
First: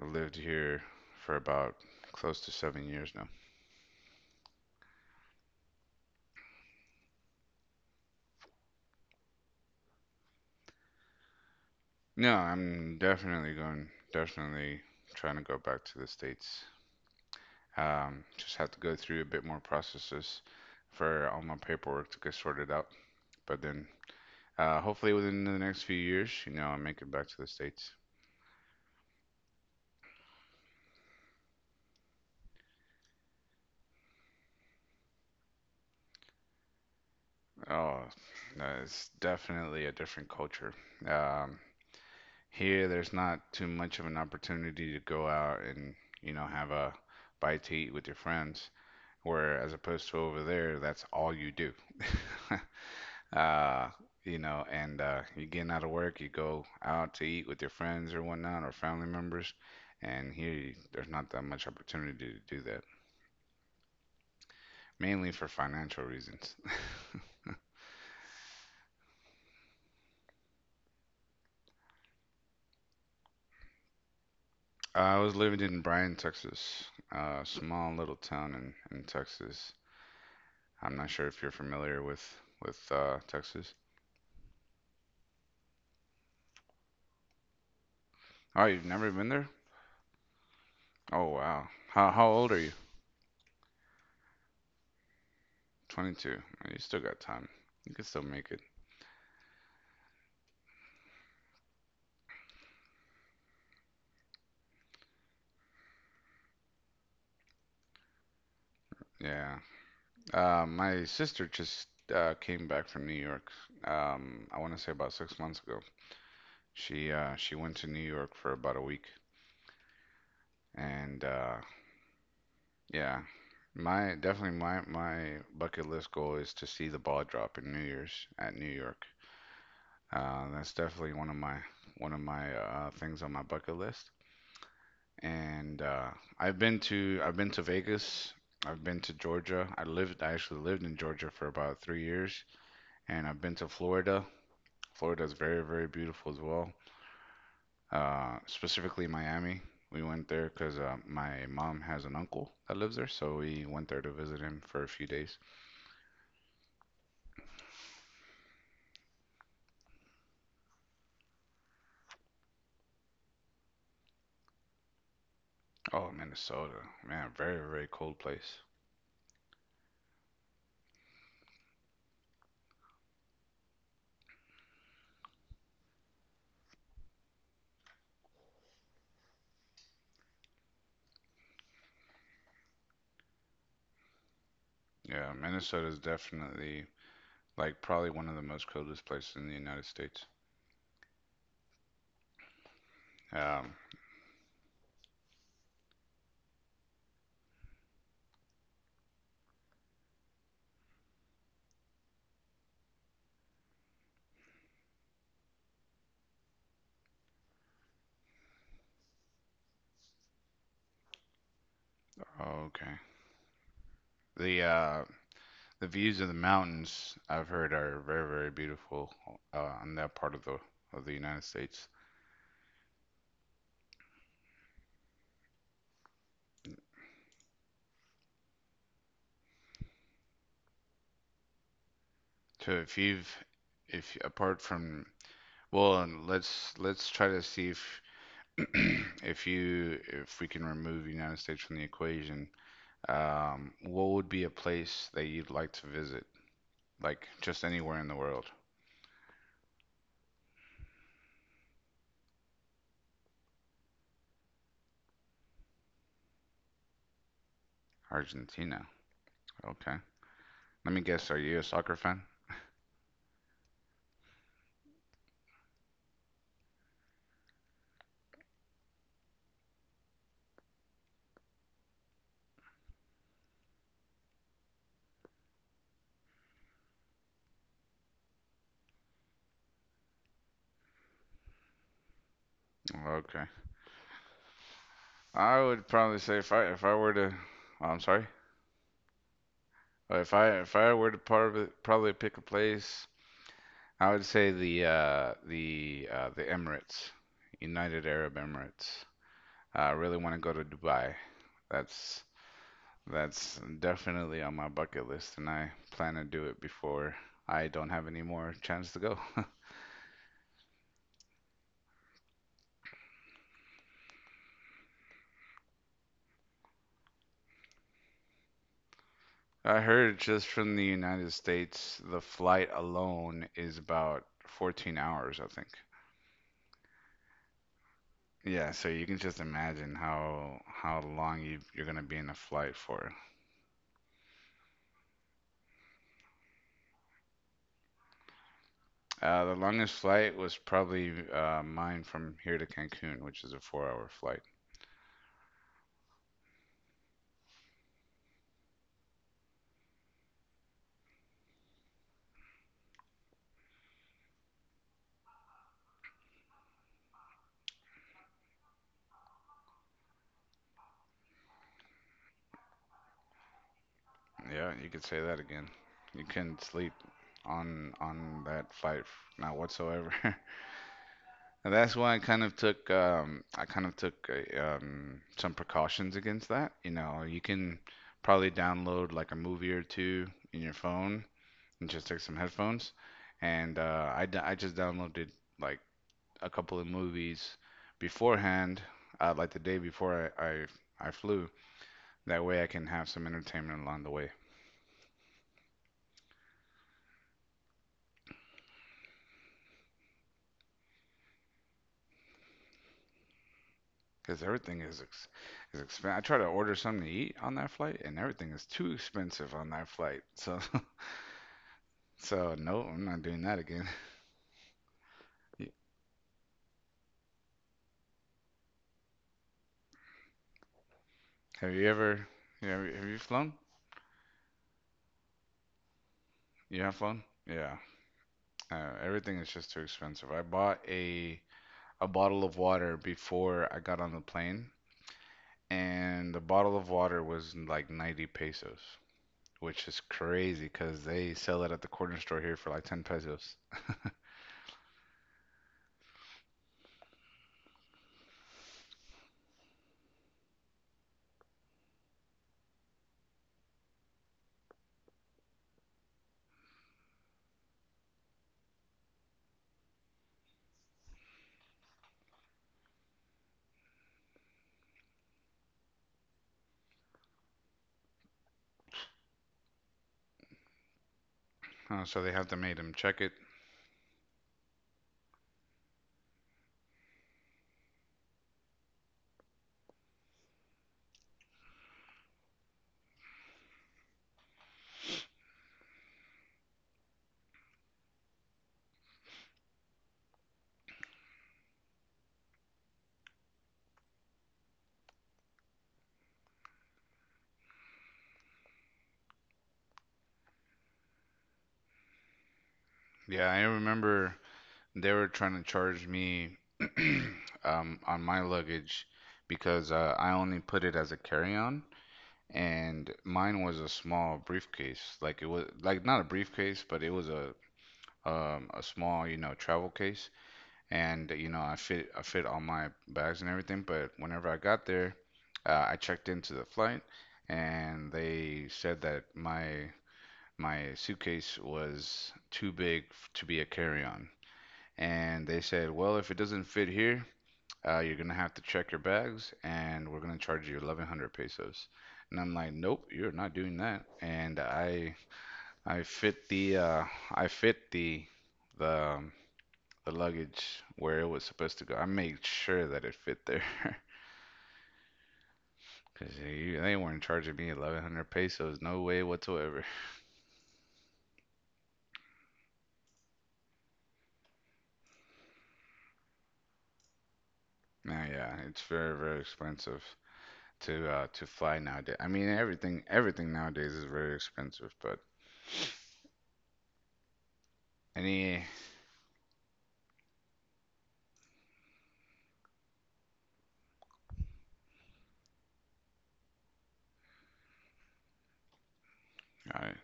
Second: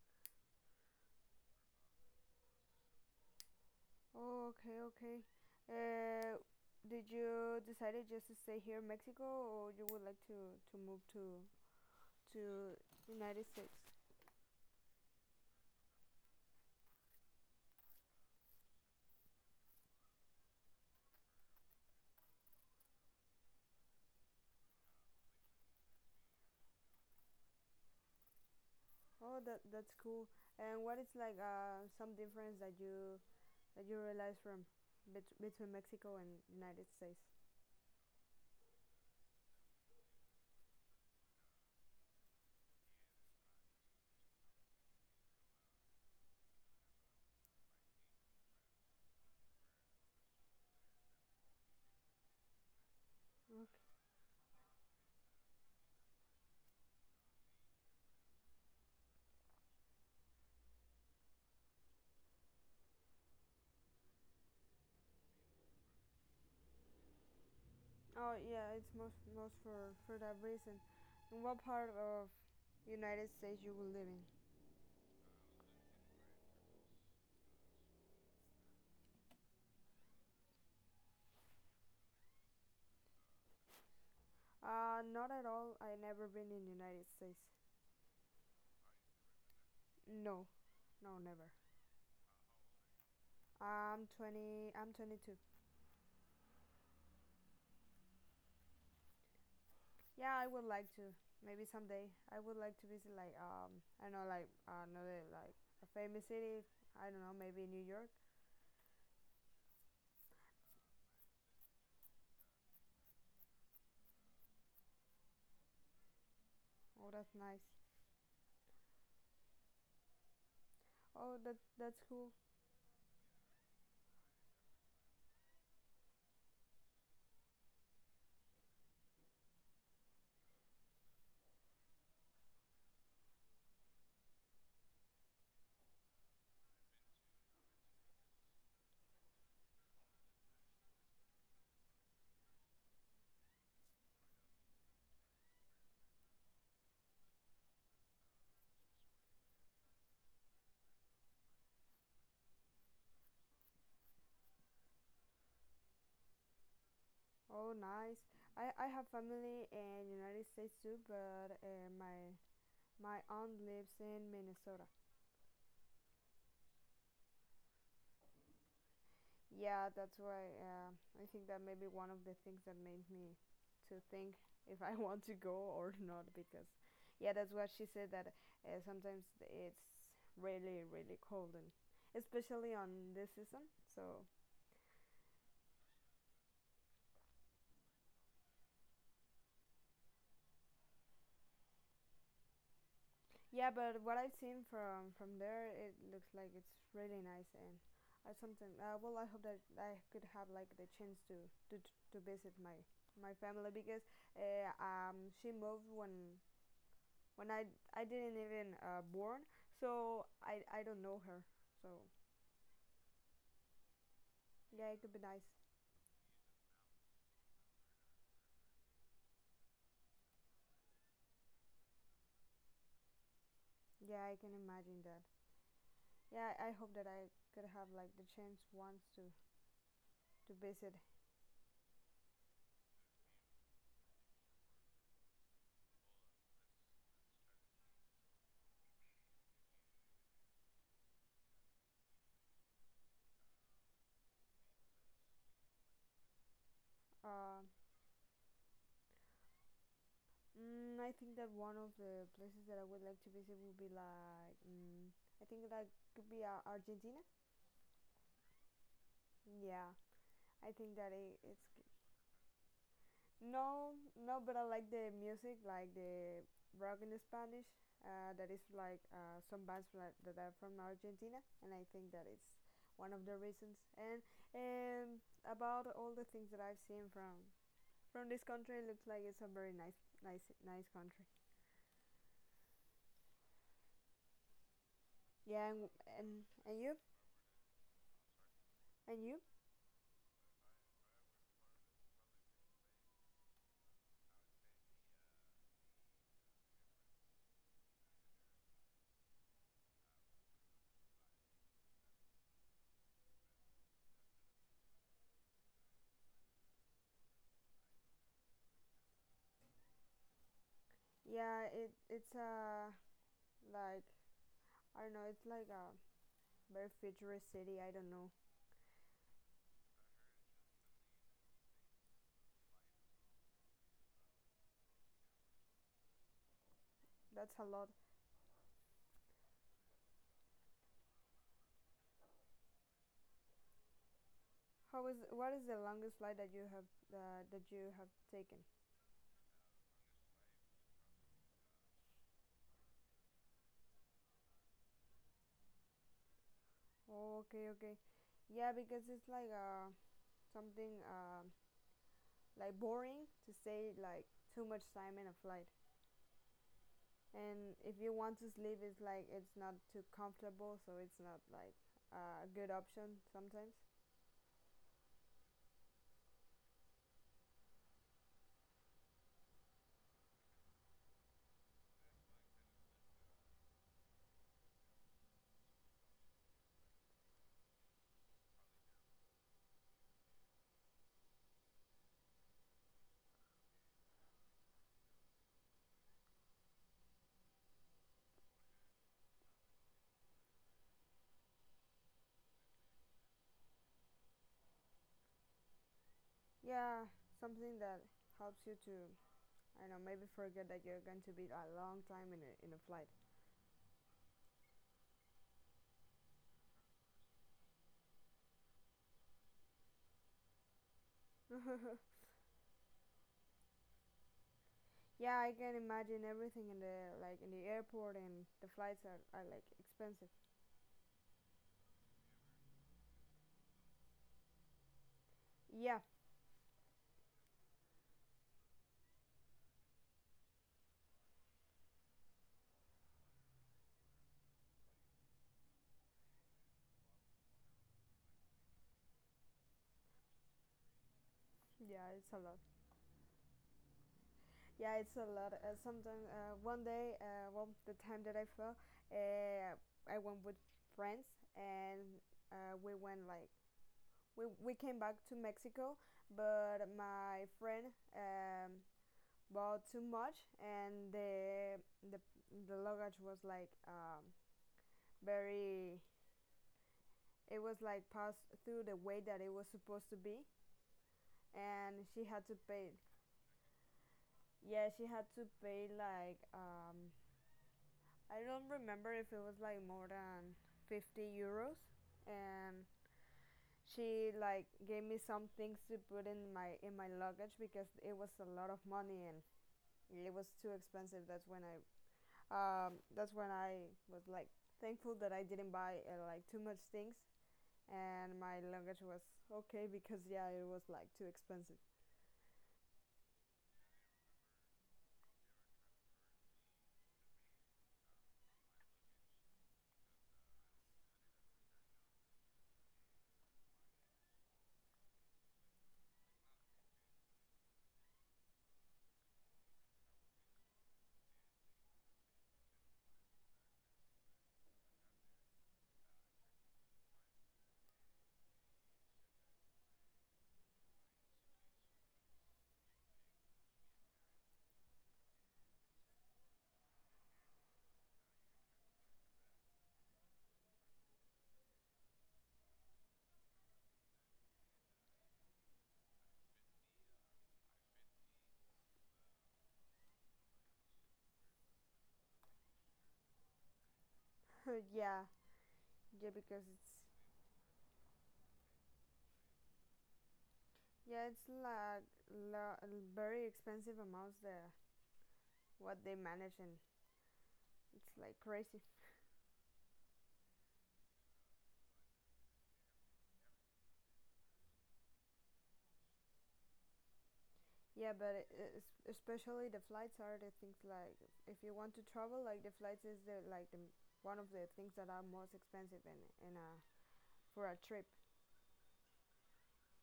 Speaker 1: I've lived here for about close to 7 years now.
Speaker 2: Oh, okay, okay. Uh, did you decided just to stay here in Mexico, or you would like to move to
Speaker 1: No,
Speaker 2: to
Speaker 1: I'm
Speaker 2: United
Speaker 1: definitely
Speaker 2: States?
Speaker 1: going, definitely trying to go back to the States. Just have to go through a bit more processes for all my paperwork to get sorted out. But then, hopefully within the next few years, you know, I'll make it back to the States.
Speaker 2: Oh, that's cool. And what is like some difference that you realize from between Mexico and United States?
Speaker 1: Oh, no, it's definitely a different culture. Um, Here, there's not too much of an opportunity to go out and, you know, have a bite to eat with your friends, where as opposed to over there, that's all you do. <laughs> uh, you know, and you're getting out of work, you go out to eat with your friends or whatnot or family members, and there's not that much opportunity to do that, mainly for financial reasons. <laughs>
Speaker 2: Oh yeah, it's most for that reason. In what part of United States you will live in?
Speaker 1: I was living in Bryan, Texas, a small little town in Texas. I'm not sure if you're familiar with Texas.
Speaker 2: Not at all. I never been in United States.
Speaker 1: Oh, you've never been there?
Speaker 2: No, no,
Speaker 1: Oh,
Speaker 2: never.
Speaker 1: wow. How old are you?
Speaker 2: I'm 20. I'm 22.
Speaker 1: 22. Well, you still got time. You can still make it.
Speaker 2: Yeah, I would like to. Maybe someday I would like to visit like I don't know, like another like a famous city. I don't know, maybe New York.
Speaker 1: Yeah. My sister just came back from New York. I want to say about 6 months ago.
Speaker 2: Oh, that's
Speaker 1: She
Speaker 2: nice.
Speaker 1: went to New York for about a week, and
Speaker 2: Oh, that's cool.
Speaker 1: yeah, my definitely my bucket list goal is to see the ball drop in New Year's at New York. That's definitely one of my things on my bucket list. And I've been to Vegas. I've been to Georgia. I actually lived in Georgia for about 3 years, and I've been to Florida. Florida is very, very beautiful as well. Specifically Miami. We went there because my mom has an uncle that lives there, so we went there to visit him for a few days.
Speaker 2: Oh, nice. I have family in United States too, but my aunt lives in Minnesota.
Speaker 1: Oh, Minnesota, man, very, very cold place.
Speaker 2: Yeah, that's right. Yeah, I think that may be one of the things that made me to think <laughs> if I want to go or not because, yeah, that's what she said, that sometimes it's really really cold and especially on this season. So
Speaker 1: Yeah, Minnesota is definitely like probably one of the most coldest places in the United States.
Speaker 2: yeah,
Speaker 1: Um,
Speaker 2: but what I've seen from there, it looks like it's really nice. And I sometimes well, I hope that I could have like the chance to to visit my family because she moved when I didn't even born, so I don't know her. So
Speaker 1: okay. The
Speaker 2: yeah, it
Speaker 1: uh,
Speaker 2: could be nice.
Speaker 1: the views of the mountains I've heard are very, very beautiful on that part of the United States.
Speaker 2: Yeah, I can imagine that. Yeah, I hope that I could have like the chance once to visit.
Speaker 1: So if you've if apart from Well, and let's try to see if <clears throat> if you if we can remove United States from the equation. What would be a place that you'd like to visit? Like
Speaker 2: Uh,
Speaker 1: just anywhere in the world.
Speaker 2: I think that one of the places that I would like to visit would be like I think that could be Argentina.
Speaker 1: Argentina.
Speaker 2: Yeah,
Speaker 1: Okay.
Speaker 2: I
Speaker 1: Let
Speaker 2: think
Speaker 1: me
Speaker 2: that
Speaker 1: guess, are you a
Speaker 2: it's.
Speaker 1: soccer fan?
Speaker 2: No, no, but I like the music, like the rock in Spanish. That is like some bands that are from Argentina, and I think that is one of the reasons. And um, about all the things that I've seen from this country, it looks like it's a very nice, nice, nice country.
Speaker 1: Okay. I
Speaker 2: Yeah,
Speaker 1: would probably
Speaker 2: and,
Speaker 1: say
Speaker 2: and
Speaker 1: if
Speaker 2: you
Speaker 1: I were to, oh, I'm sorry.
Speaker 2: and you.
Speaker 1: If I were to probably pick a place, I would say the Emirates, United Arab Emirates. I really want to go to Dubai. That's that's definitely on my bucket list, and I plan to do it before I don't have any more chance to go.
Speaker 2: Yeah, it's like, I don't know, it's like a very futuristic city. I don't know.
Speaker 1: <laughs> I heard just from the United States, the flight alone is about 14 hours, I think.
Speaker 2: That's a lot.
Speaker 1: Yeah, so you can just imagine how long you're gonna be in a flight for.
Speaker 2: How is What is the longest flight that you have taken?
Speaker 1: The longest flight was probably mine from here to Cancun, which is a four-hour flight.
Speaker 2: Oh, okay, okay. Yeah, because it's like something like boring to say like too much time in a flight. And if you want to sleep, it's like it's not too comfortable, so it's not like a good option sometimes.
Speaker 1: Yeah, you could say that again. You couldn't sleep on that not whatsoever. <laughs> And that's why I kind of took some precautions against that. You know, you can probably download like a movie or two in your phone and just take some headphones. And I just downloaded like a couple of movies beforehand, like the day before I flew. That way I can have some entertainment along the way.
Speaker 2: Yeah, something that helps you to, I don't know, maybe forget that you're going to be a long time in a flight.
Speaker 1: Because everything is is expensive. I try to order something to eat on that flight, and everything is too expensive on that flight. So, <laughs>
Speaker 2: <laughs>
Speaker 1: so no, I'm not doing that again.
Speaker 2: Yeah, I can
Speaker 1: <laughs>
Speaker 2: imagine everything in the, like in the airport, and the flights are like expensive.
Speaker 1: Have you ever? Have you flown?
Speaker 2: Yeah,
Speaker 1: You have flown? Yeah. Everything is just too expensive. I bought a bottle of water before I got on the plane, and the bottle of water was like 90 pesos, which is crazy because they sell it at the corner
Speaker 2: yeah, it's
Speaker 1: store
Speaker 2: a
Speaker 1: here
Speaker 2: lot.
Speaker 1: for like 10 pesos.
Speaker 2: Yeah, it's a lot. Sometimes one day, well, the time that I fell, uh, I went with friends, and we went like we came back to Mexico, but my friend bought too much, and the the luggage was like very, it was like passed through the way that it was supposed to be, and
Speaker 1: So
Speaker 2: she
Speaker 1: they have
Speaker 2: had
Speaker 1: to
Speaker 2: to
Speaker 1: make them
Speaker 2: pay.
Speaker 1: check it.
Speaker 2: Yeah, she had to pay like I don't remember if it was like more than €50, and she like gave me some things to put in my luggage because it was a lot of money and it was too expensive. That's when I was like thankful that I didn't buy like too much things, and my luggage was okay because yeah it was like too expensive.
Speaker 1: Yeah, I remember they were trying to charge me <clears throat> on my luggage because I only put it as a carry-on, and mine was a small briefcase. Like it was like not a briefcase, but it was a small, travel case, and I fit all my bags and everything. But whenever I got there, I checked into the flight, and they said that my suitcase was too big to be a carry-on. And they said, well, if it doesn't fit here, you're gonna have to check your bags, and we're gonna charge you 1,100 pesos. And I'm like, nope, you're not doing that. And I fit the I fit the um, the luggage where it was supposed to go. I made sure that it fit there. <laughs>
Speaker 2: <laughs> Yeah, yeah,
Speaker 1: Because
Speaker 2: because it's
Speaker 1: they weren't charging me 1,100 pesos, no way whatsoever.
Speaker 2: yeah, it's like la- very expensive amounts, the what they manage, and it's
Speaker 1: Now,
Speaker 2: like
Speaker 1: yeah, it's
Speaker 2: crazy.
Speaker 1: very, very expensive to fly nowadays. I mean, everything nowadays is very expensive, but
Speaker 2: Yeah, but
Speaker 1: any...
Speaker 2: especially the flights are the things, like if you want to travel, like the flights is the like the one of the things that are most expensive in a for a trip.
Speaker 1: Got it.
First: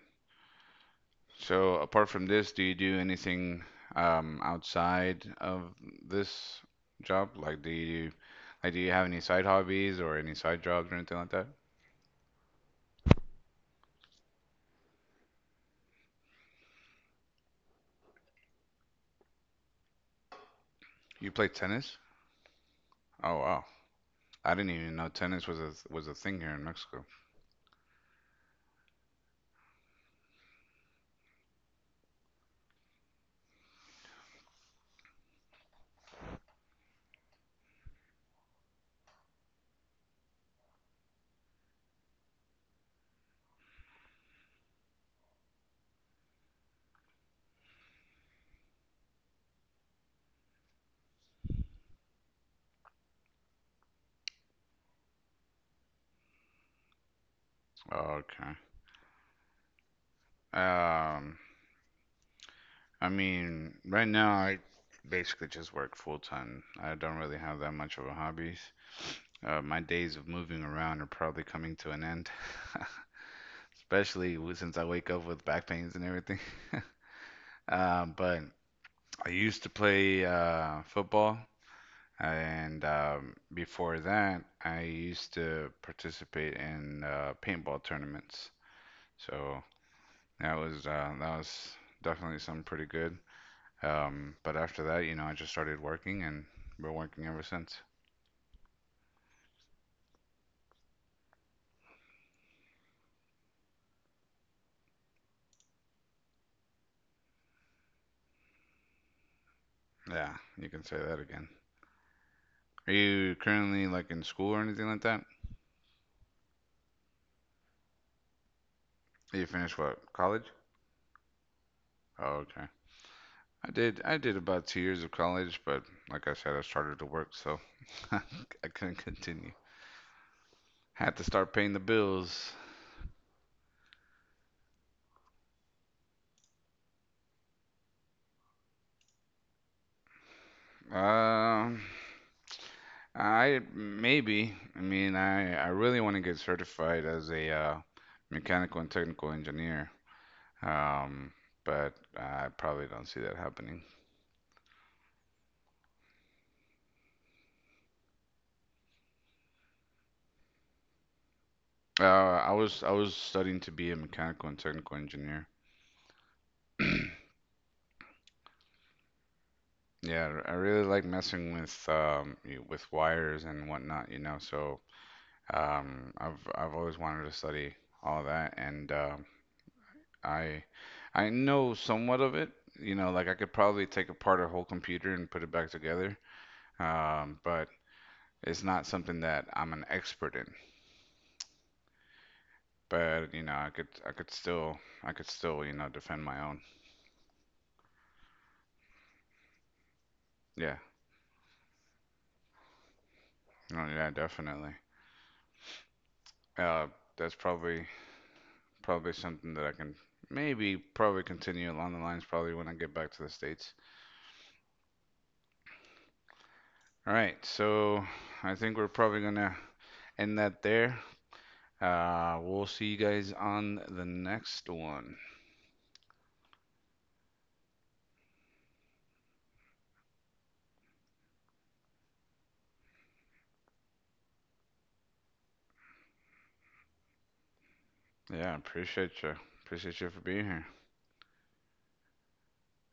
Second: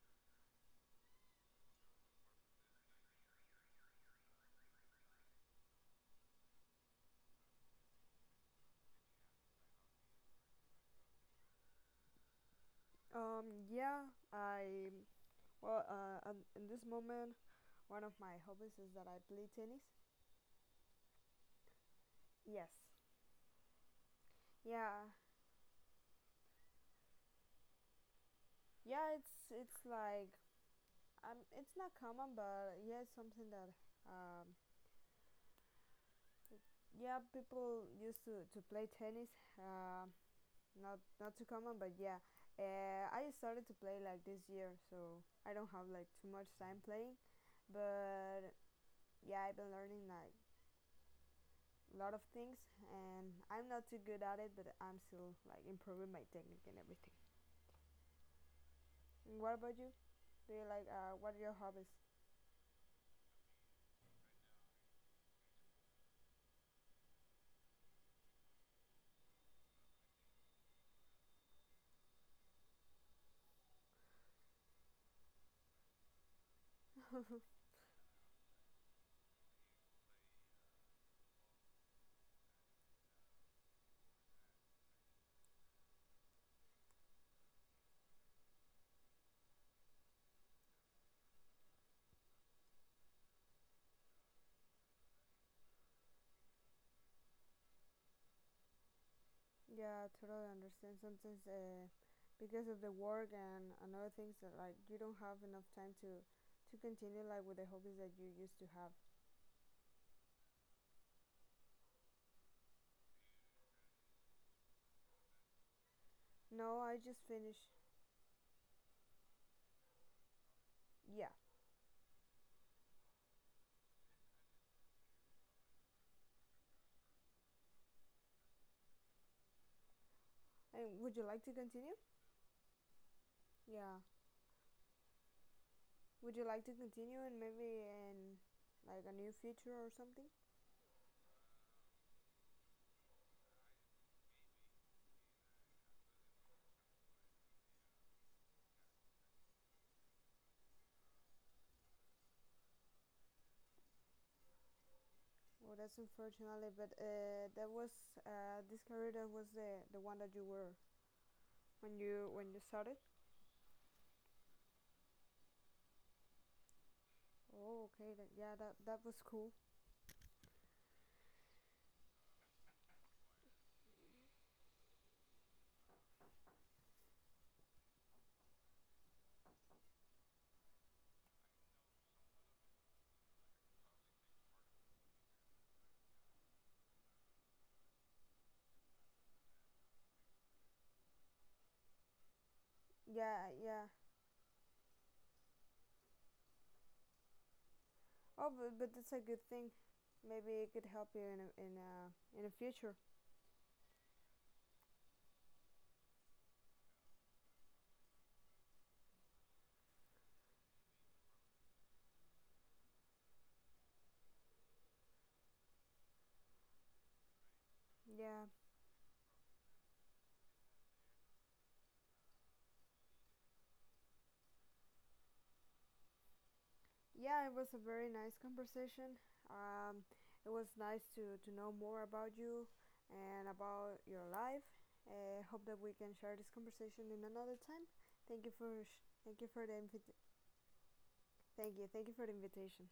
Speaker 1: So apart from this, do you do anything outside of this job? Like do you have any side hobbies or any side jobs or anything like that?
Speaker 2: Yeah, I well in this moment one of my hobbies is that I play tennis.
Speaker 1: You play tennis?
Speaker 2: Yes.
Speaker 1: Oh wow. I didn't even
Speaker 2: Yeah.
Speaker 1: know tennis was a thing here in Mexico.
Speaker 2: Yeah, it's like it's not common, but yeah, it's something that um, yeah, people used to play tennis. Uh, not too common, but yeah, I started to play like this year, so I don't have like too much time playing. But yeah, I've been learning like a lot of things, and I'm not too good at it, but I'm still like improving my technique and everything.
Speaker 1: Okay.
Speaker 2: And what about you? Do you like What
Speaker 1: Um,
Speaker 2: are your hobbies?
Speaker 1: I mean, right now I basically just work full time. I don't really have that much of a hobbies. My days of moving around are probably coming to an end. <laughs> Especially since I wake up with back pains and everything. <laughs>
Speaker 2: <laughs>
Speaker 1: But I used to play football, and before that, I used to participate in paintball tournaments. So that was definitely something pretty good. But after that, you know, I just started working, and been working ever since.
Speaker 2: Yeah, I totally understand. Sometimes because of the work and other things that, like, you don't have enough time to continue like with the hobbies that you used to have.
Speaker 1: Yeah, you can say that again. Are you currently like in school or anything like that?
Speaker 2: No, I just finished.
Speaker 1: You finished what, college?
Speaker 2: Yeah.
Speaker 1: Oh, okay. I did. I did about 2 years of college, but like I said, I started to work, so <laughs> I couldn't continue.
Speaker 2: And would
Speaker 1: Had
Speaker 2: you
Speaker 1: to
Speaker 2: like to
Speaker 1: start paying the
Speaker 2: continue?
Speaker 1: bills.
Speaker 2: Yeah. Would you like to continue and maybe in like a new future or something?
Speaker 1: Um, I maybe. I mean, I really want to get certified as a mechanical and technical engineer. Um, but I probably don't see that happening.
Speaker 2: Well, that's unfortunately, but that was this career that was the one that you were when you when
Speaker 1: I
Speaker 2: you
Speaker 1: was I
Speaker 2: started.
Speaker 1: was studying to be a mechanical and technical engineer. <clears throat>
Speaker 2: Oh, okay. Yeah, that was cool.
Speaker 1: Yeah, I really like messing with with wires and whatnot, you know. So... I've always wanted to study all of that, and I I know somewhat of it. You know, like I could probably take apart a whole computer and put it back together. But it's not something that I'm an expert in. But you
Speaker 2: Yeah,
Speaker 1: know, I
Speaker 2: yeah.
Speaker 1: could I could still I could still you know defend my own.
Speaker 2: Oh, but that's a good thing. Maybe it
Speaker 1: Yeah,
Speaker 2: could help you in the future.
Speaker 1: no, yeah, definitely. Uh, that's probably something that I can maybe probably continue along the lines probably when I get back to the States. All right, so
Speaker 2: Yeah,
Speaker 1: I think we're probably gonna end that there. We'll see you guys on the next one.
Speaker 2: yeah. It was a very nice conversation. Um, it was nice to know more about you and about your life. I hope that we can share this conversation in another time. Thank you
Speaker 1: Yeah,
Speaker 2: for sh-
Speaker 1: appreciate you.
Speaker 2: thank you for the
Speaker 1: Appreciate you
Speaker 2: invit-
Speaker 1: for being here.
Speaker 2: thank you for the invitation.